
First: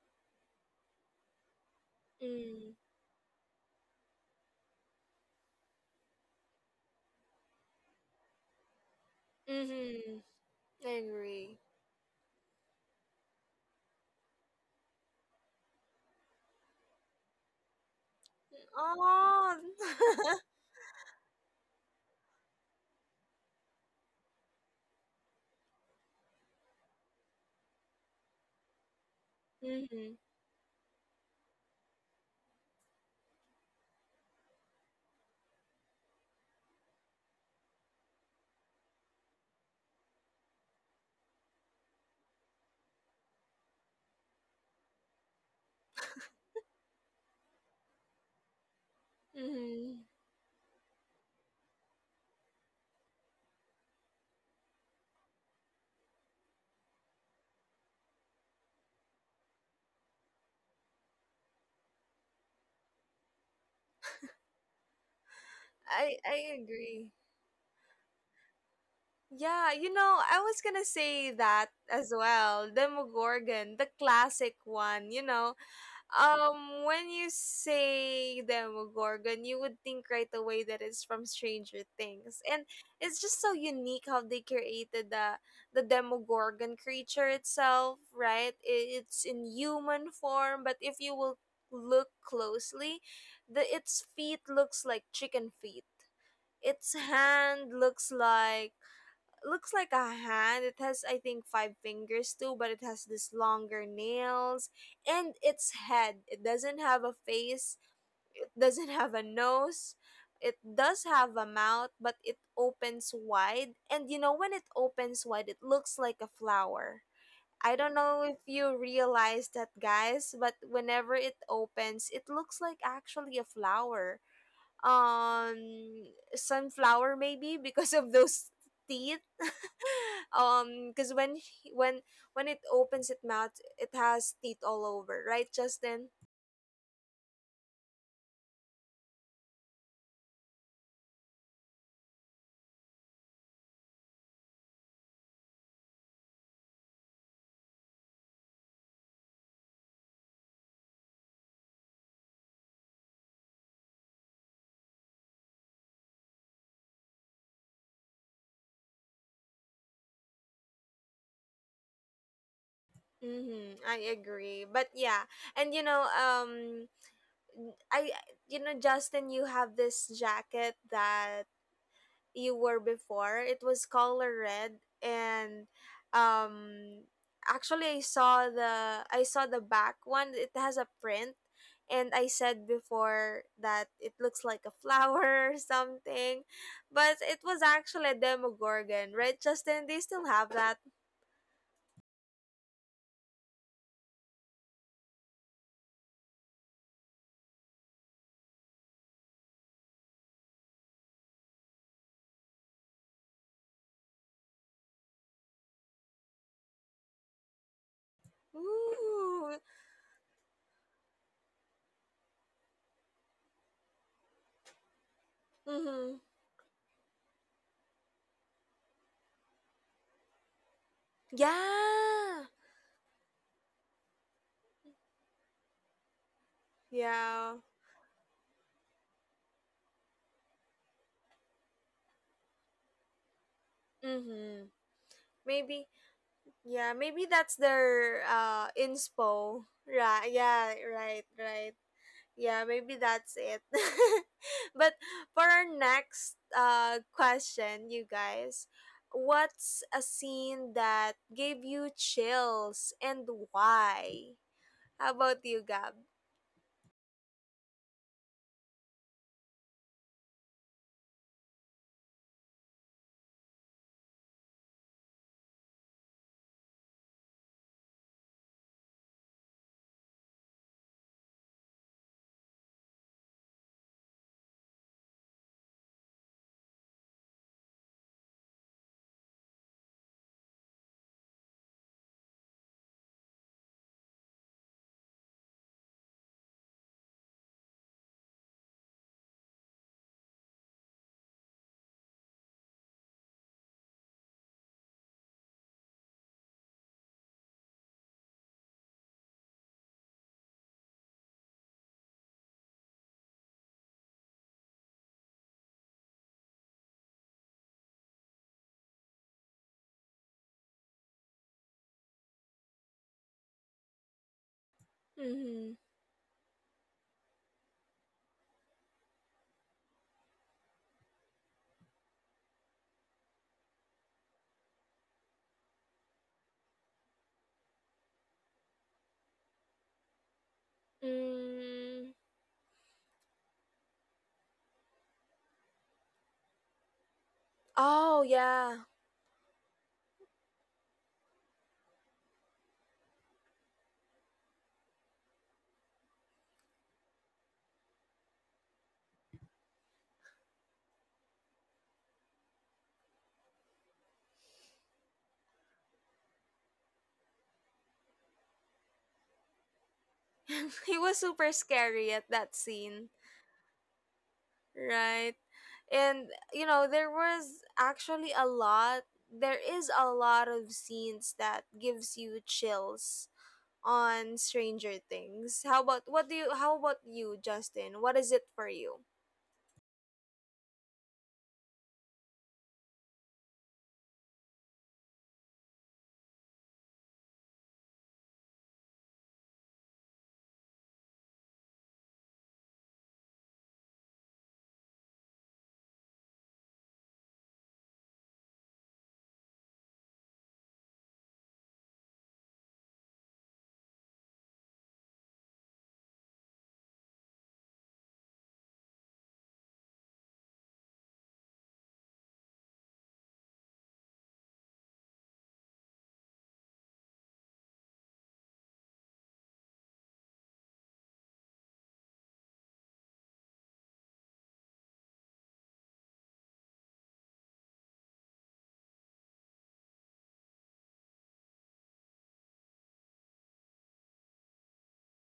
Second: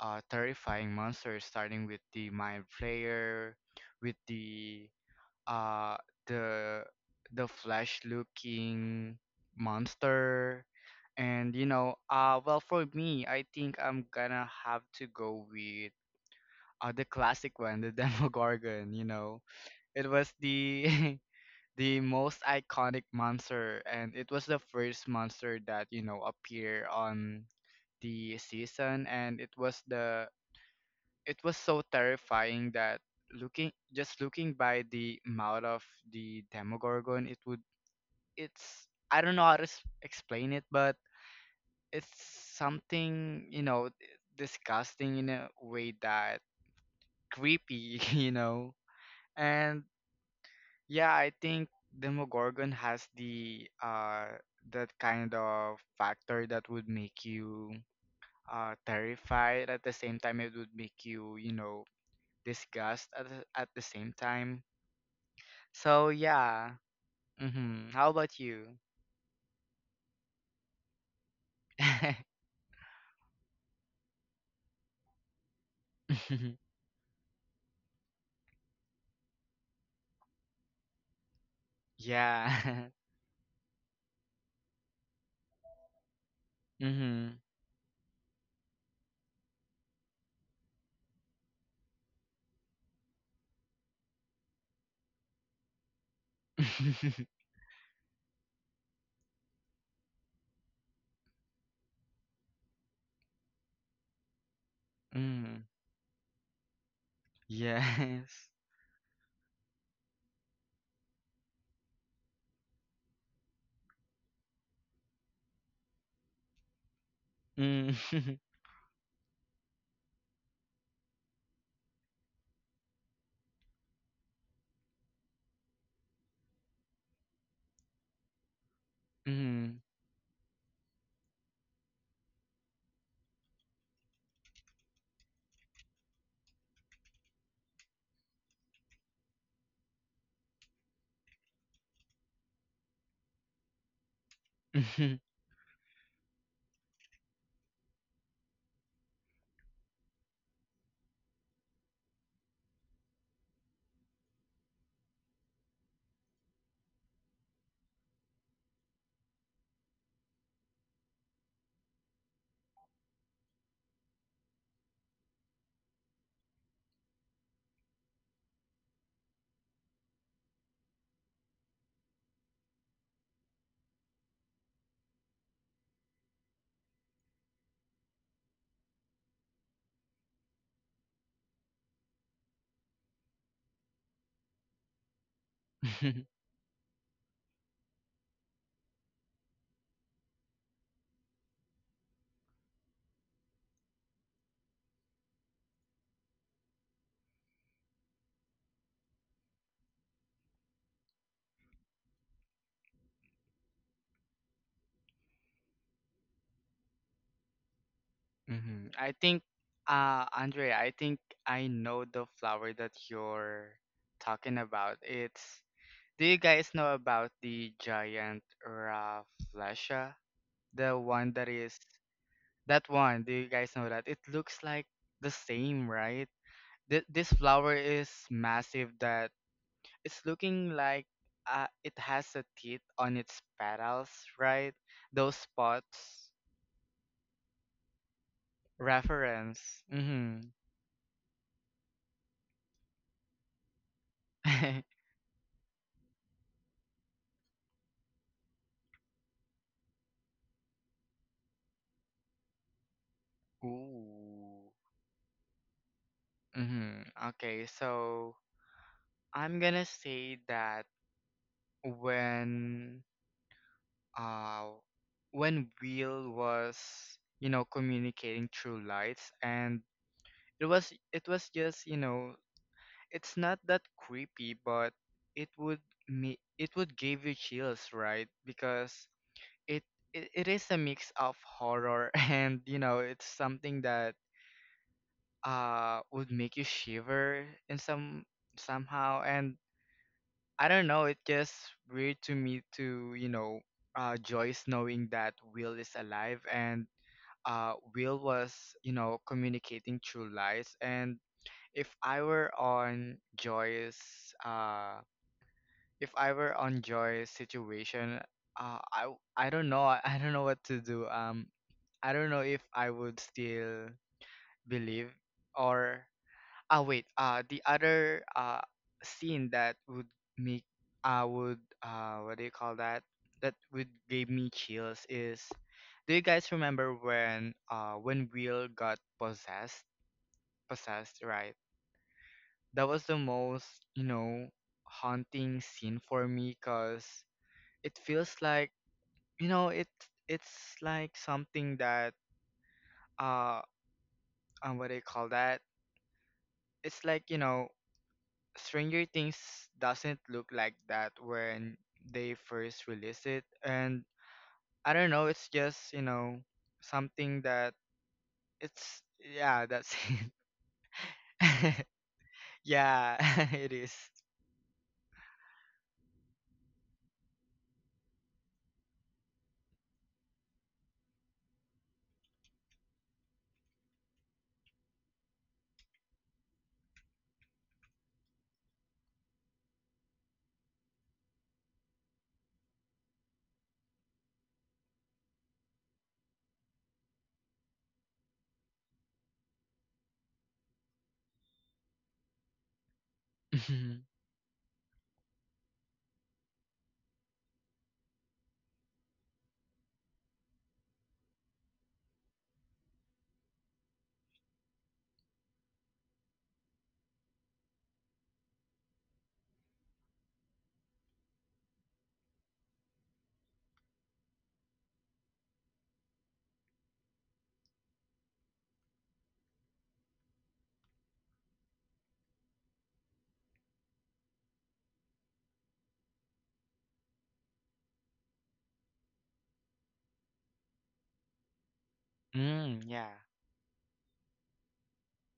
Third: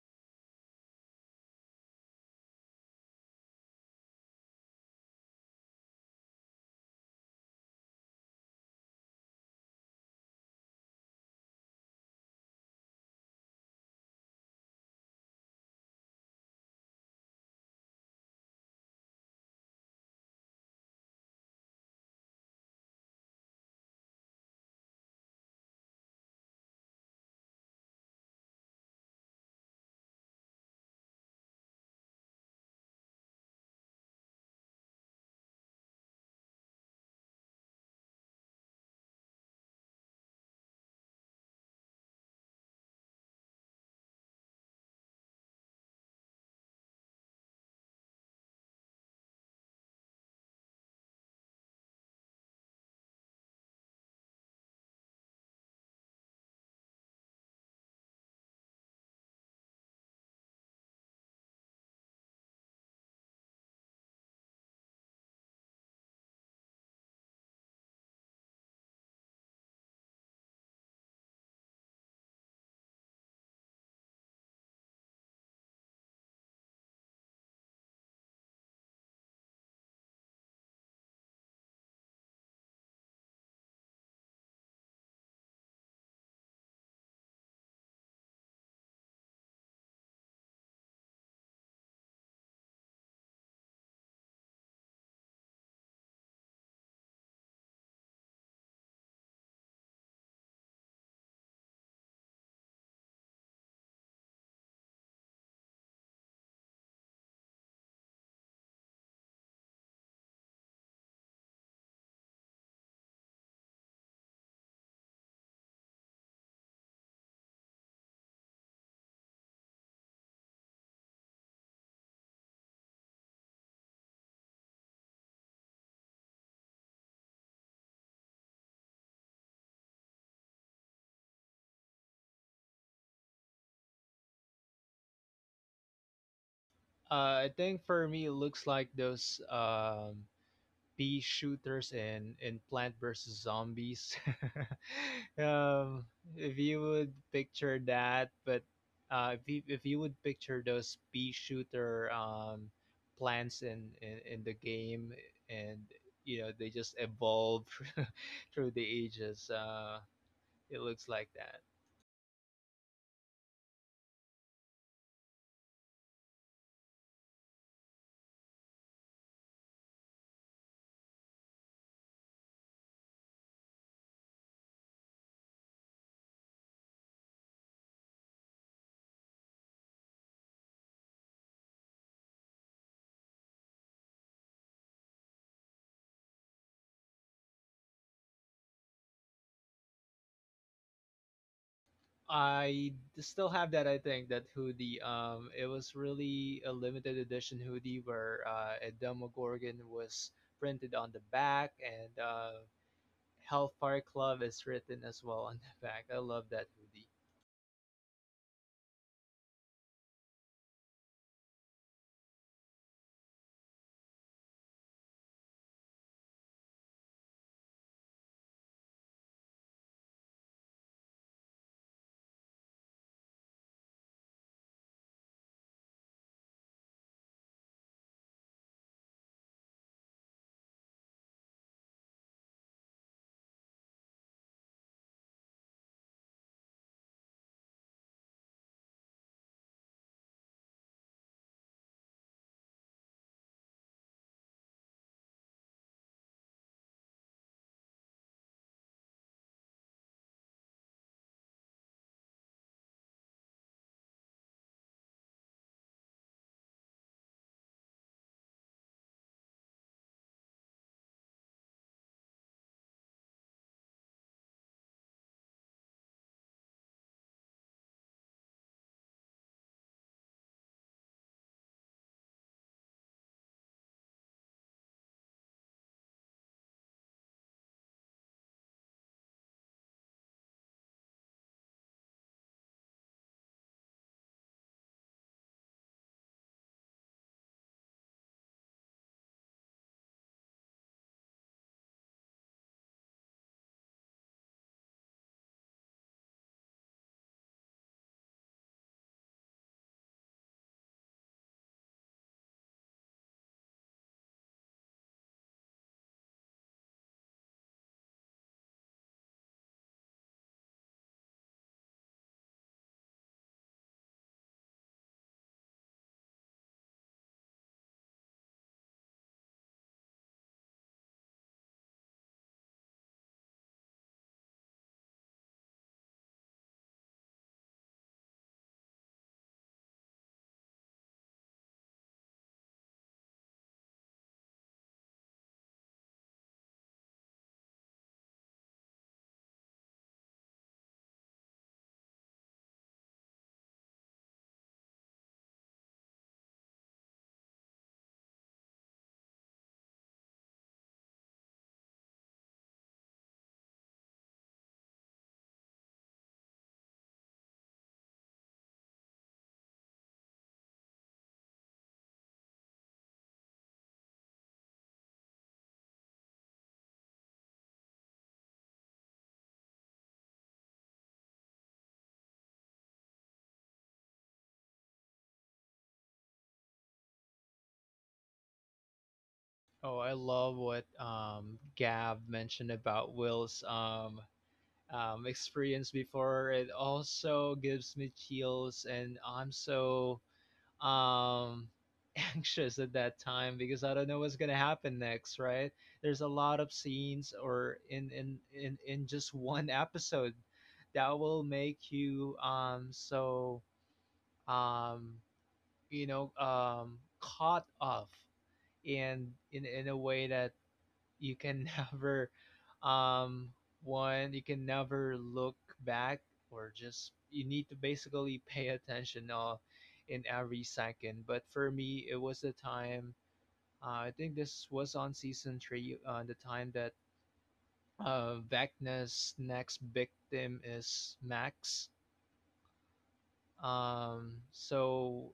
[SPEAKER 3] terrifying monsters, starting with the Mind
[SPEAKER 1] Mm-hmm.
[SPEAKER 3] Flayer, with the uh the the flesh looking
[SPEAKER 1] Mm-hmm.
[SPEAKER 3] monster.
[SPEAKER 1] I
[SPEAKER 3] And
[SPEAKER 1] agree.
[SPEAKER 3] you know, well, for me, I think I'm gonna have to go with the classic one, the Demogorgon, you know.
[SPEAKER 1] Oh.
[SPEAKER 3] It was the the most iconic monster, and it was the first monster that you know appear on the season. And it was
[SPEAKER 1] Mm-hmm.
[SPEAKER 3] the, it was so terrifying that looking, just looking by the mouth of the Demogorgon, it would, it's I don't know how to s- explain it, but it's something, you know, disgusting in a way that creepy, you know. And
[SPEAKER 1] Mm-hmm.
[SPEAKER 3] yeah, I think Demogorgon has the that kind of factor that would make you terrified. At the same time, it would make you, you know, disgust at the same time. So
[SPEAKER 1] I
[SPEAKER 3] yeah.
[SPEAKER 1] agree.
[SPEAKER 3] Mhm. How about you?
[SPEAKER 1] Yeah, I was gonna say that as well. Demogorgon, the classic one. When you say Demogorgon, you would think right away that it's from Stranger Things, and
[SPEAKER 3] Yeah.
[SPEAKER 1] it's just so unique how they created the Demogorgon creature
[SPEAKER 3] Mhm.
[SPEAKER 1] itself, right? It's in human form, but if you will look closely, the its feet looks like chicken feet. Its
[SPEAKER 3] Mhm.
[SPEAKER 1] hand looks like a hand. It has, I think, five fingers too, but it has this longer nails and its head. It doesn't have a face,
[SPEAKER 3] Yes.
[SPEAKER 1] it doesn't have a nose. It does have a mouth, but it opens wide. And you know, when it opens wide, it looks like a flower. I don't
[SPEAKER 3] Mm.
[SPEAKER 1] know if you realize that, guys, but whenever it opens, it looks like actually a flower, um sunflower maybe because of those teeth
[SPEAKER 3] Mhm.
[SPEAKER 1] because when he- when it opens its mouth, it has teeth all over, right, Justin?
[SPEAKER 2] I think for me, it looks like those bee shooters in Plant vs Zombies.
[SPEAKER 3] Mhm.
[SPEAKER 2] um, if you would picture that. But if you would picture those bee shooter plants in the game, and you know they just evolve through the ages, it looks like that.
[SPEAKER 1] Mm-hmm, I agree. But yeah and you know um i you know, Justin, you have this jacket that you were before. It was color red, and um actually I saw the back one. It has a print, and I said before that it looks like a flower or something. But it was actually a demogorgon, right, Justin? They still have that.
[SPEAKER 2] I still have that. I think that hoodie. It was really a limited edition hoodie, where a Demogorgon was printed on the back, and Hellfire Club is written as well on the back. I love that hoodie.
[SPEAKER 3] Mhm. I think,
[SPEAKER 1] Ooh.
[SPEAKER 3] Andre, I think I know the flower that you're talking about. It's,
[SPEAKER 1] Mm-hmm.
[SPEAKER 3] do you guys know about the giant Rafflesia? The one that is,
[SPEAKER 1] Yeah.
[SPEAKER 3] that one, do you guys know that? It looks like the same, right? Th- this
[SPEAKER 1] Yeah.
[SPEAKER 3] flower is massive that it's looking like, it has a teeth on its petals,
[SPEAKER 1] Mm-hmm.
[SPEAKER 3] right? Those
[SPEAKER 1] Maybe.
[SPEAKER 3] spots.
[SPEAKER 1] Yeah, maybe that's their inspo.
[SPEAKER 3] Reference.
[SPEAKER 1] Right.
[SPEAKER 3] Mm-hmm.
[SPEAKER 1] Yeah, right, right. Yeah, maybe that's it. But for our next question, you guys, what's a scene that gave you chills, and why?
[SPEAKER 3] Ooh.
[SPEAKER 1] How about you, Gab?
[SPEAKER 3] Mm-hmm. Okay, so I'm gonna say that when uh when Will was, you know, communicating through lights, and it was, it was just, you know, it's not that creepy, but it would me, it would give you chills, right? Because it, it is a mix of horror and you know, it's something that would make you shiver in some somehow. And I don't know, it just weird to me to you know, Joyce knowing that Will is alive, and Will was, you know, communicating through lies. And if I were on Joy's uh if I were on Joy's situation, I w- I don't know. I, I don't know what to do. I don't know if I would still believe
[SPEAKER 1] Mhm.
[SPEAKER 3] or, ah, wait. The other scene that would make, I would, what do you call that? That would give me chills is, do you guys remember when Will got possessed? Possessed, right?
[SPEAKER 1] Mm.
[SPEAKER 3] That was the most, you know, haunting scene for me, cause it
[SPEAKER 1] Oh,
[SPEAKER 3] feels like,
[SPEAKER 1] yeah.
[SPEAKER 3] you know, it, it's like something that uh what do you call that, it's like you know, Stranger Things doesn't look like that when they first release it. And I don't know, it's just, you know, something that it's, yeah, that's it.
[SPEAKER 1] It was super scary at that scene.
[SPEAKER 3] Yeah. It.
[SPEAKER 1] Right. And you know, there was actually a lot, there is a lot of scenes that gives you chills on Stranger Things. How about you, Justin? What is it for you?
[SPEAKER 2] Oh, I love what Gab mentioned about Will's experience before. It also gives me chills, and I'm so um anxious at that time, because
[SPEAKER 3] Mm-hmm.
[SPEAKER 2] I don't know what's gonna happen next, right? There's a lot of scenes, or in just one episode, that will make you so um caught off in a way that you can never. Um one You can never look back, or just you need to basically pay attention all in every second. But for me, it was the time, I think this was on season 3, the time that Vecna's next victim is Max.
[SPEAKER 3] Yeah.
[SPEAKER 2] So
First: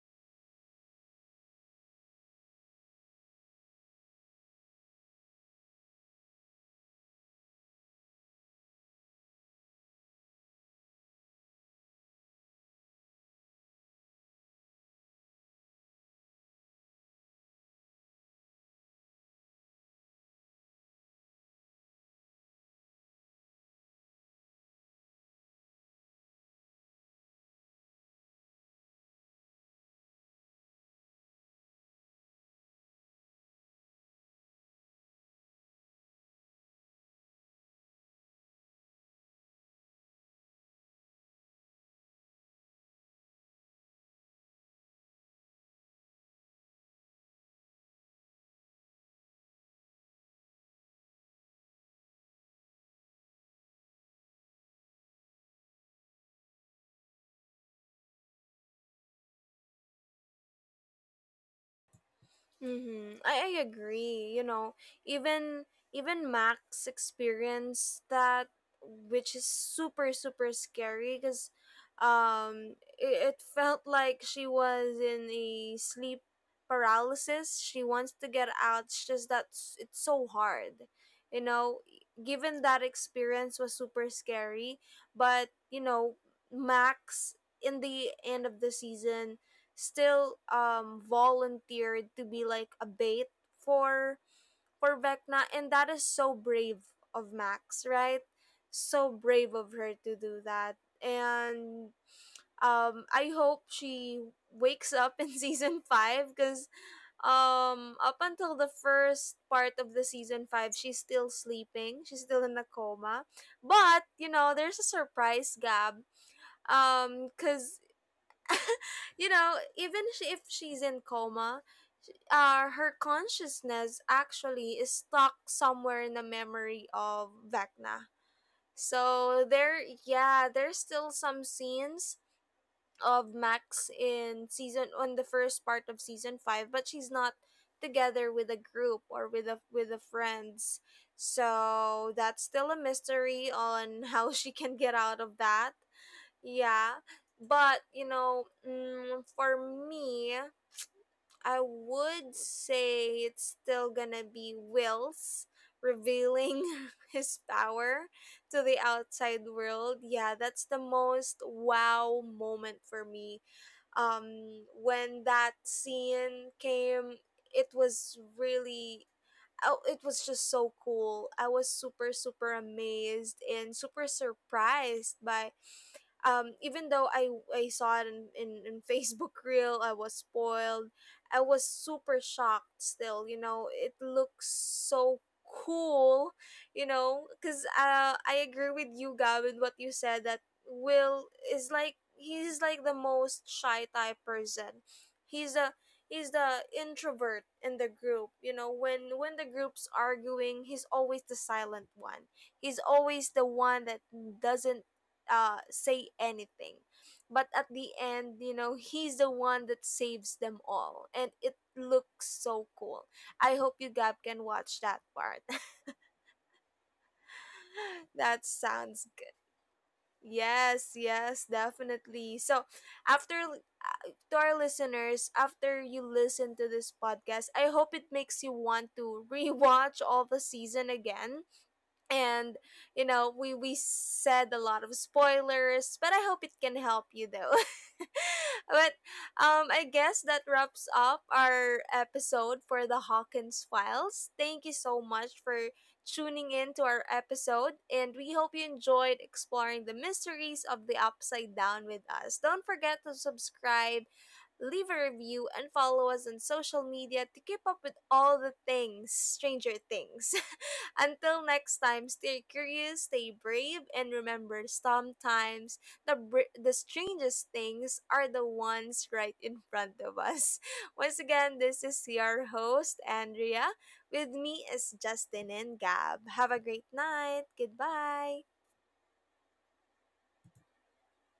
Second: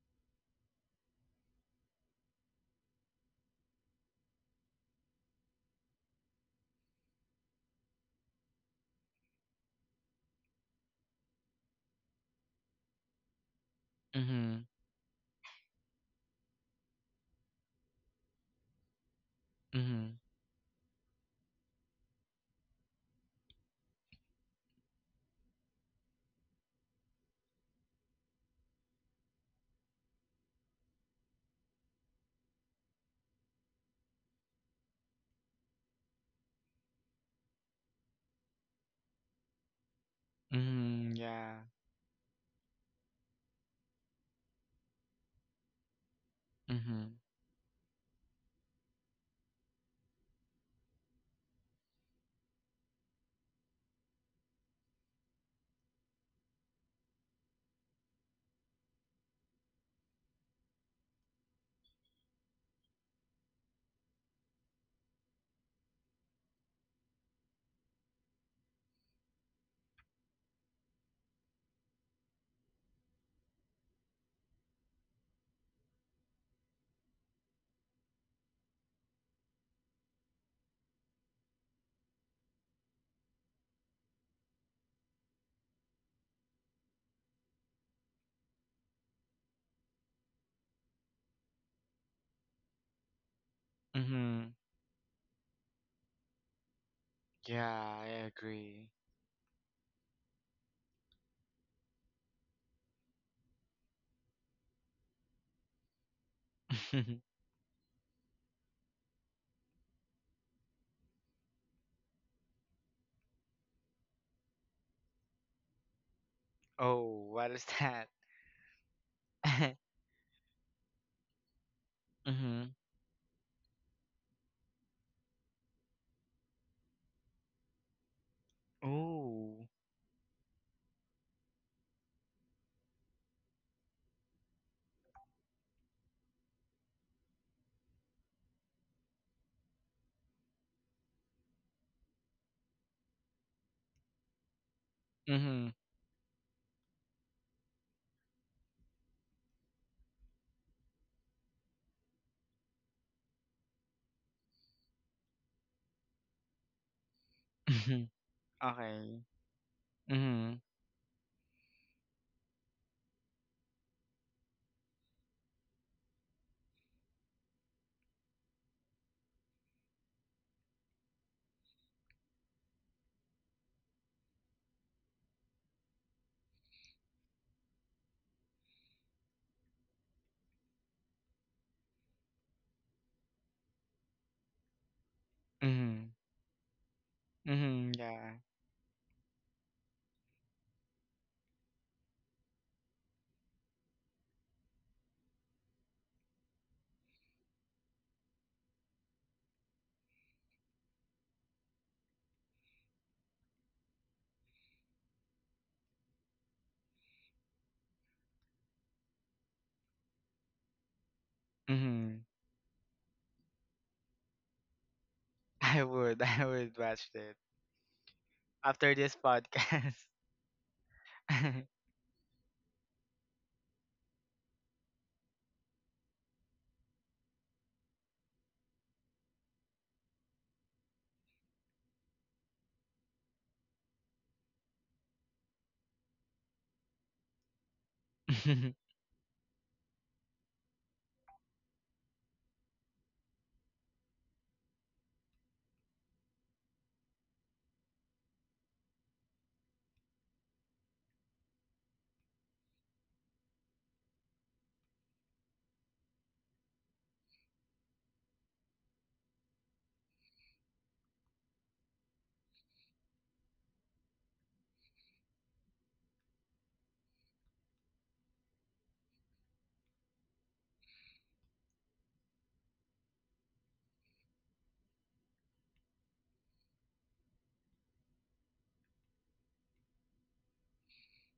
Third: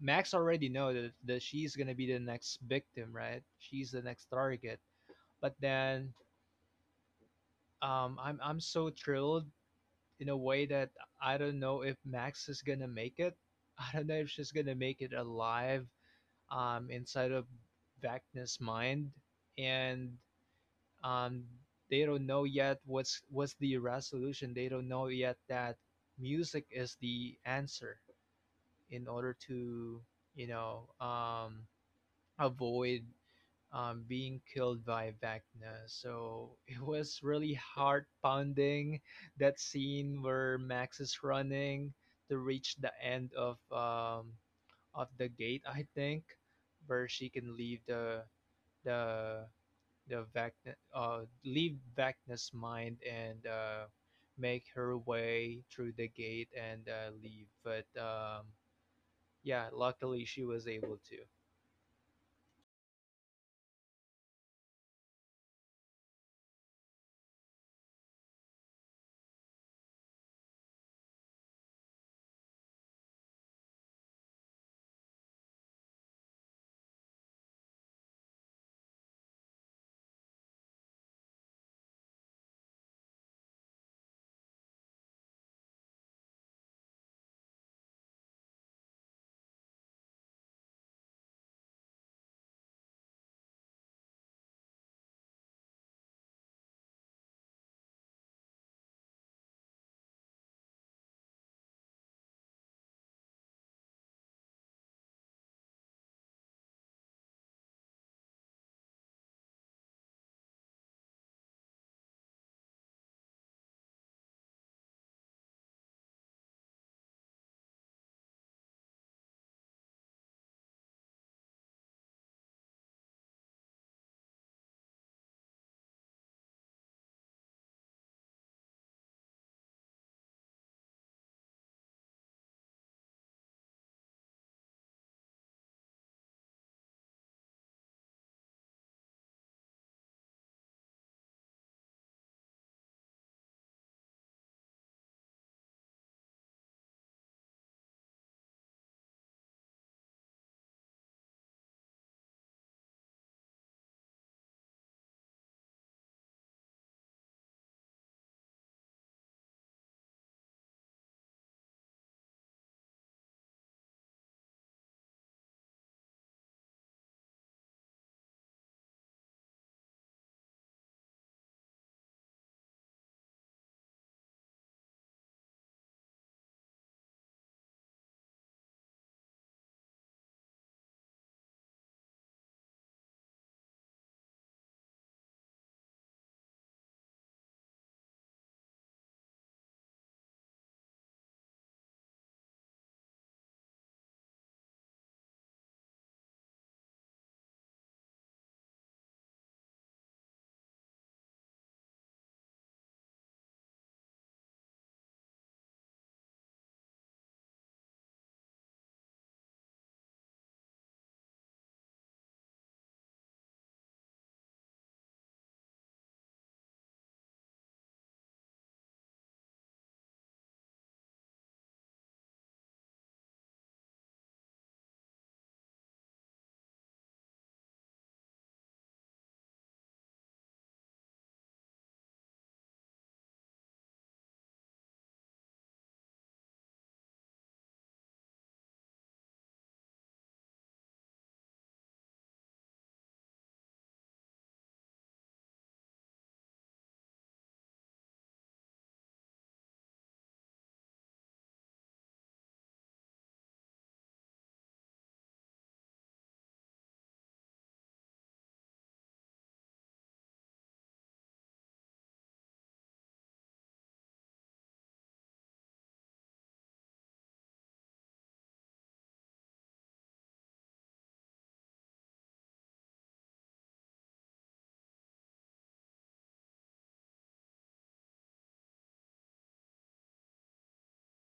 [SPEAKER 2] Max already know that she's gonna be the next victim, right? She's the next target. But then I'm so thrilled, in a way, that I don't know if Max is gonna make it. I don't know if she's
[SPEAKER 3] Hmm.
[SPEAKER 2] gonna make it alive inside of Vecna's mind. And
[SPEAKER 3] Hmm.
[SPEAKER 2] um, they don't know yet what's the resolution. They don't know yet that music is the answer, in order to you know um, avoid being killed by Vecna. So it was really heart pounding, that scene where Max
[SPEAKER 3] Hmm,
[SPEAKER 2] is
[SPEAKER 3] yeah.
[SPEAKER 2] running to reach the end of the gate, I think, where
[SPEAKER 3] Hmm.
[SPEAKER 2] she can leave the leave Vecna's mind, and make her way through the gate, and leave. But yeah, luckily she was able to.
[SPEAKER 1] Mm-hmm. I agree. You know, even even Max experienced that, which is super super scary because, it felt like she was in a sleep paralysis. She wants to get out. It's just that it's so hard. You know, given that experience was super scary, but you know, Max, in the end of the season, still volunteered to be like a bait for
[SPEAKER 3] Hmm,
[SPEAKER 1] for Vecna, and that is so brave of Max,
[SPEAKER 3] yeah. I
[SPEAKER 1] right?
[SPEAKER 3] agree.
[SPEAKER 1] So brave of her to do that. And I hope she wakes up in season 5 cuz up until the first part of the season 5, she's still sleeping. She's still in a coma. But, you know, there's a surprise, Gab,
[SPEAKER 3] Oh, what is
[SPEAKER 1] cuz
[SPEAKER 3] that?
[SPEAKER 1] you know, even if she's in coma,
[SPEAKER 3] Mhm.
[SPEAKER 1] her consciousness actually is stuck somewhere in the memory of Vecna. So
[SPEAKER 3] Ooh.
[SPEAKER 1] there, yeah, there's still some scenes of Max in season on the first part of season five, but she's not together with a group, or with a friends. So that's still a mystery on how she can get out of
[SPEAKER 3] Mhm.
[SPEAKER 1] that. Yeah, but you know, mm, for me, I would say it's still gonna be Will's revealing his
[SPEAKER 3] Mhm.
[SPEAKER 1] power to the
[SPEAKER 3] Okay.
[SPEAKER 1] outside world. Yeah,
[SPEAKER 3] Mhm.
[SPEAKER 1] that's the most wow moment for me. When that scene came, it was really. Oh, it was just so cool. I was super, super amazed and super surprised by, even though I saw it in, Facebook reel, I was spoiled. I was super shocked still, you know, it looks so
[SPEAKER 3] Mhm.
[SPEAKER 1] cool, you know, because
[SPEAKER 3] Mhm. Yeah.
[SPEAKER 1] I agree with you, Gab, with what you said that Will is like, he's like the most shy type person. He's a, he's the introvert in the group. You know, when the group's arguing, he's always the silent one, he's always the one that doesn't say anything. But at the end, you know, he's the one that saves them all. And it
[SPEAKER 3] Mhm.
[SPEAKER 1] looks so cool. I hope you, Gab, can watch that part.
[SPEAKER 3] I would. I would watch it
[SPEAKER 1] That
[SPEAKER 3] after
[SPEAKER 1] sounds
[SPEAKER 3] this
[SPEAKER 1] good.
[SPEAKER 3] podcast.
[SPEAKER 1] Yes, yes, definitely. So, to our listeners, after you listen to this podcast, I hope it makes you want to rewatch all the season again, and you know, we said a lot of spoilers, but I hope it can help you though. But I guess that wraps up our episode for the Hawkins Files. Thank you so much for tuning in to our episode, and we hope you enjoyed exploring the mysteries of the Upside Down with us. Don't forget to subscribe, leave a review, and follow us on social media to keep up with all the things Stranger Things. Until next time, stay curious, stay brave, and remember sometimes the strangest things are the ones right in front of us. Once again, this is your host, Andrea. With me is Justin and Gab. Have a great night. Goodbye.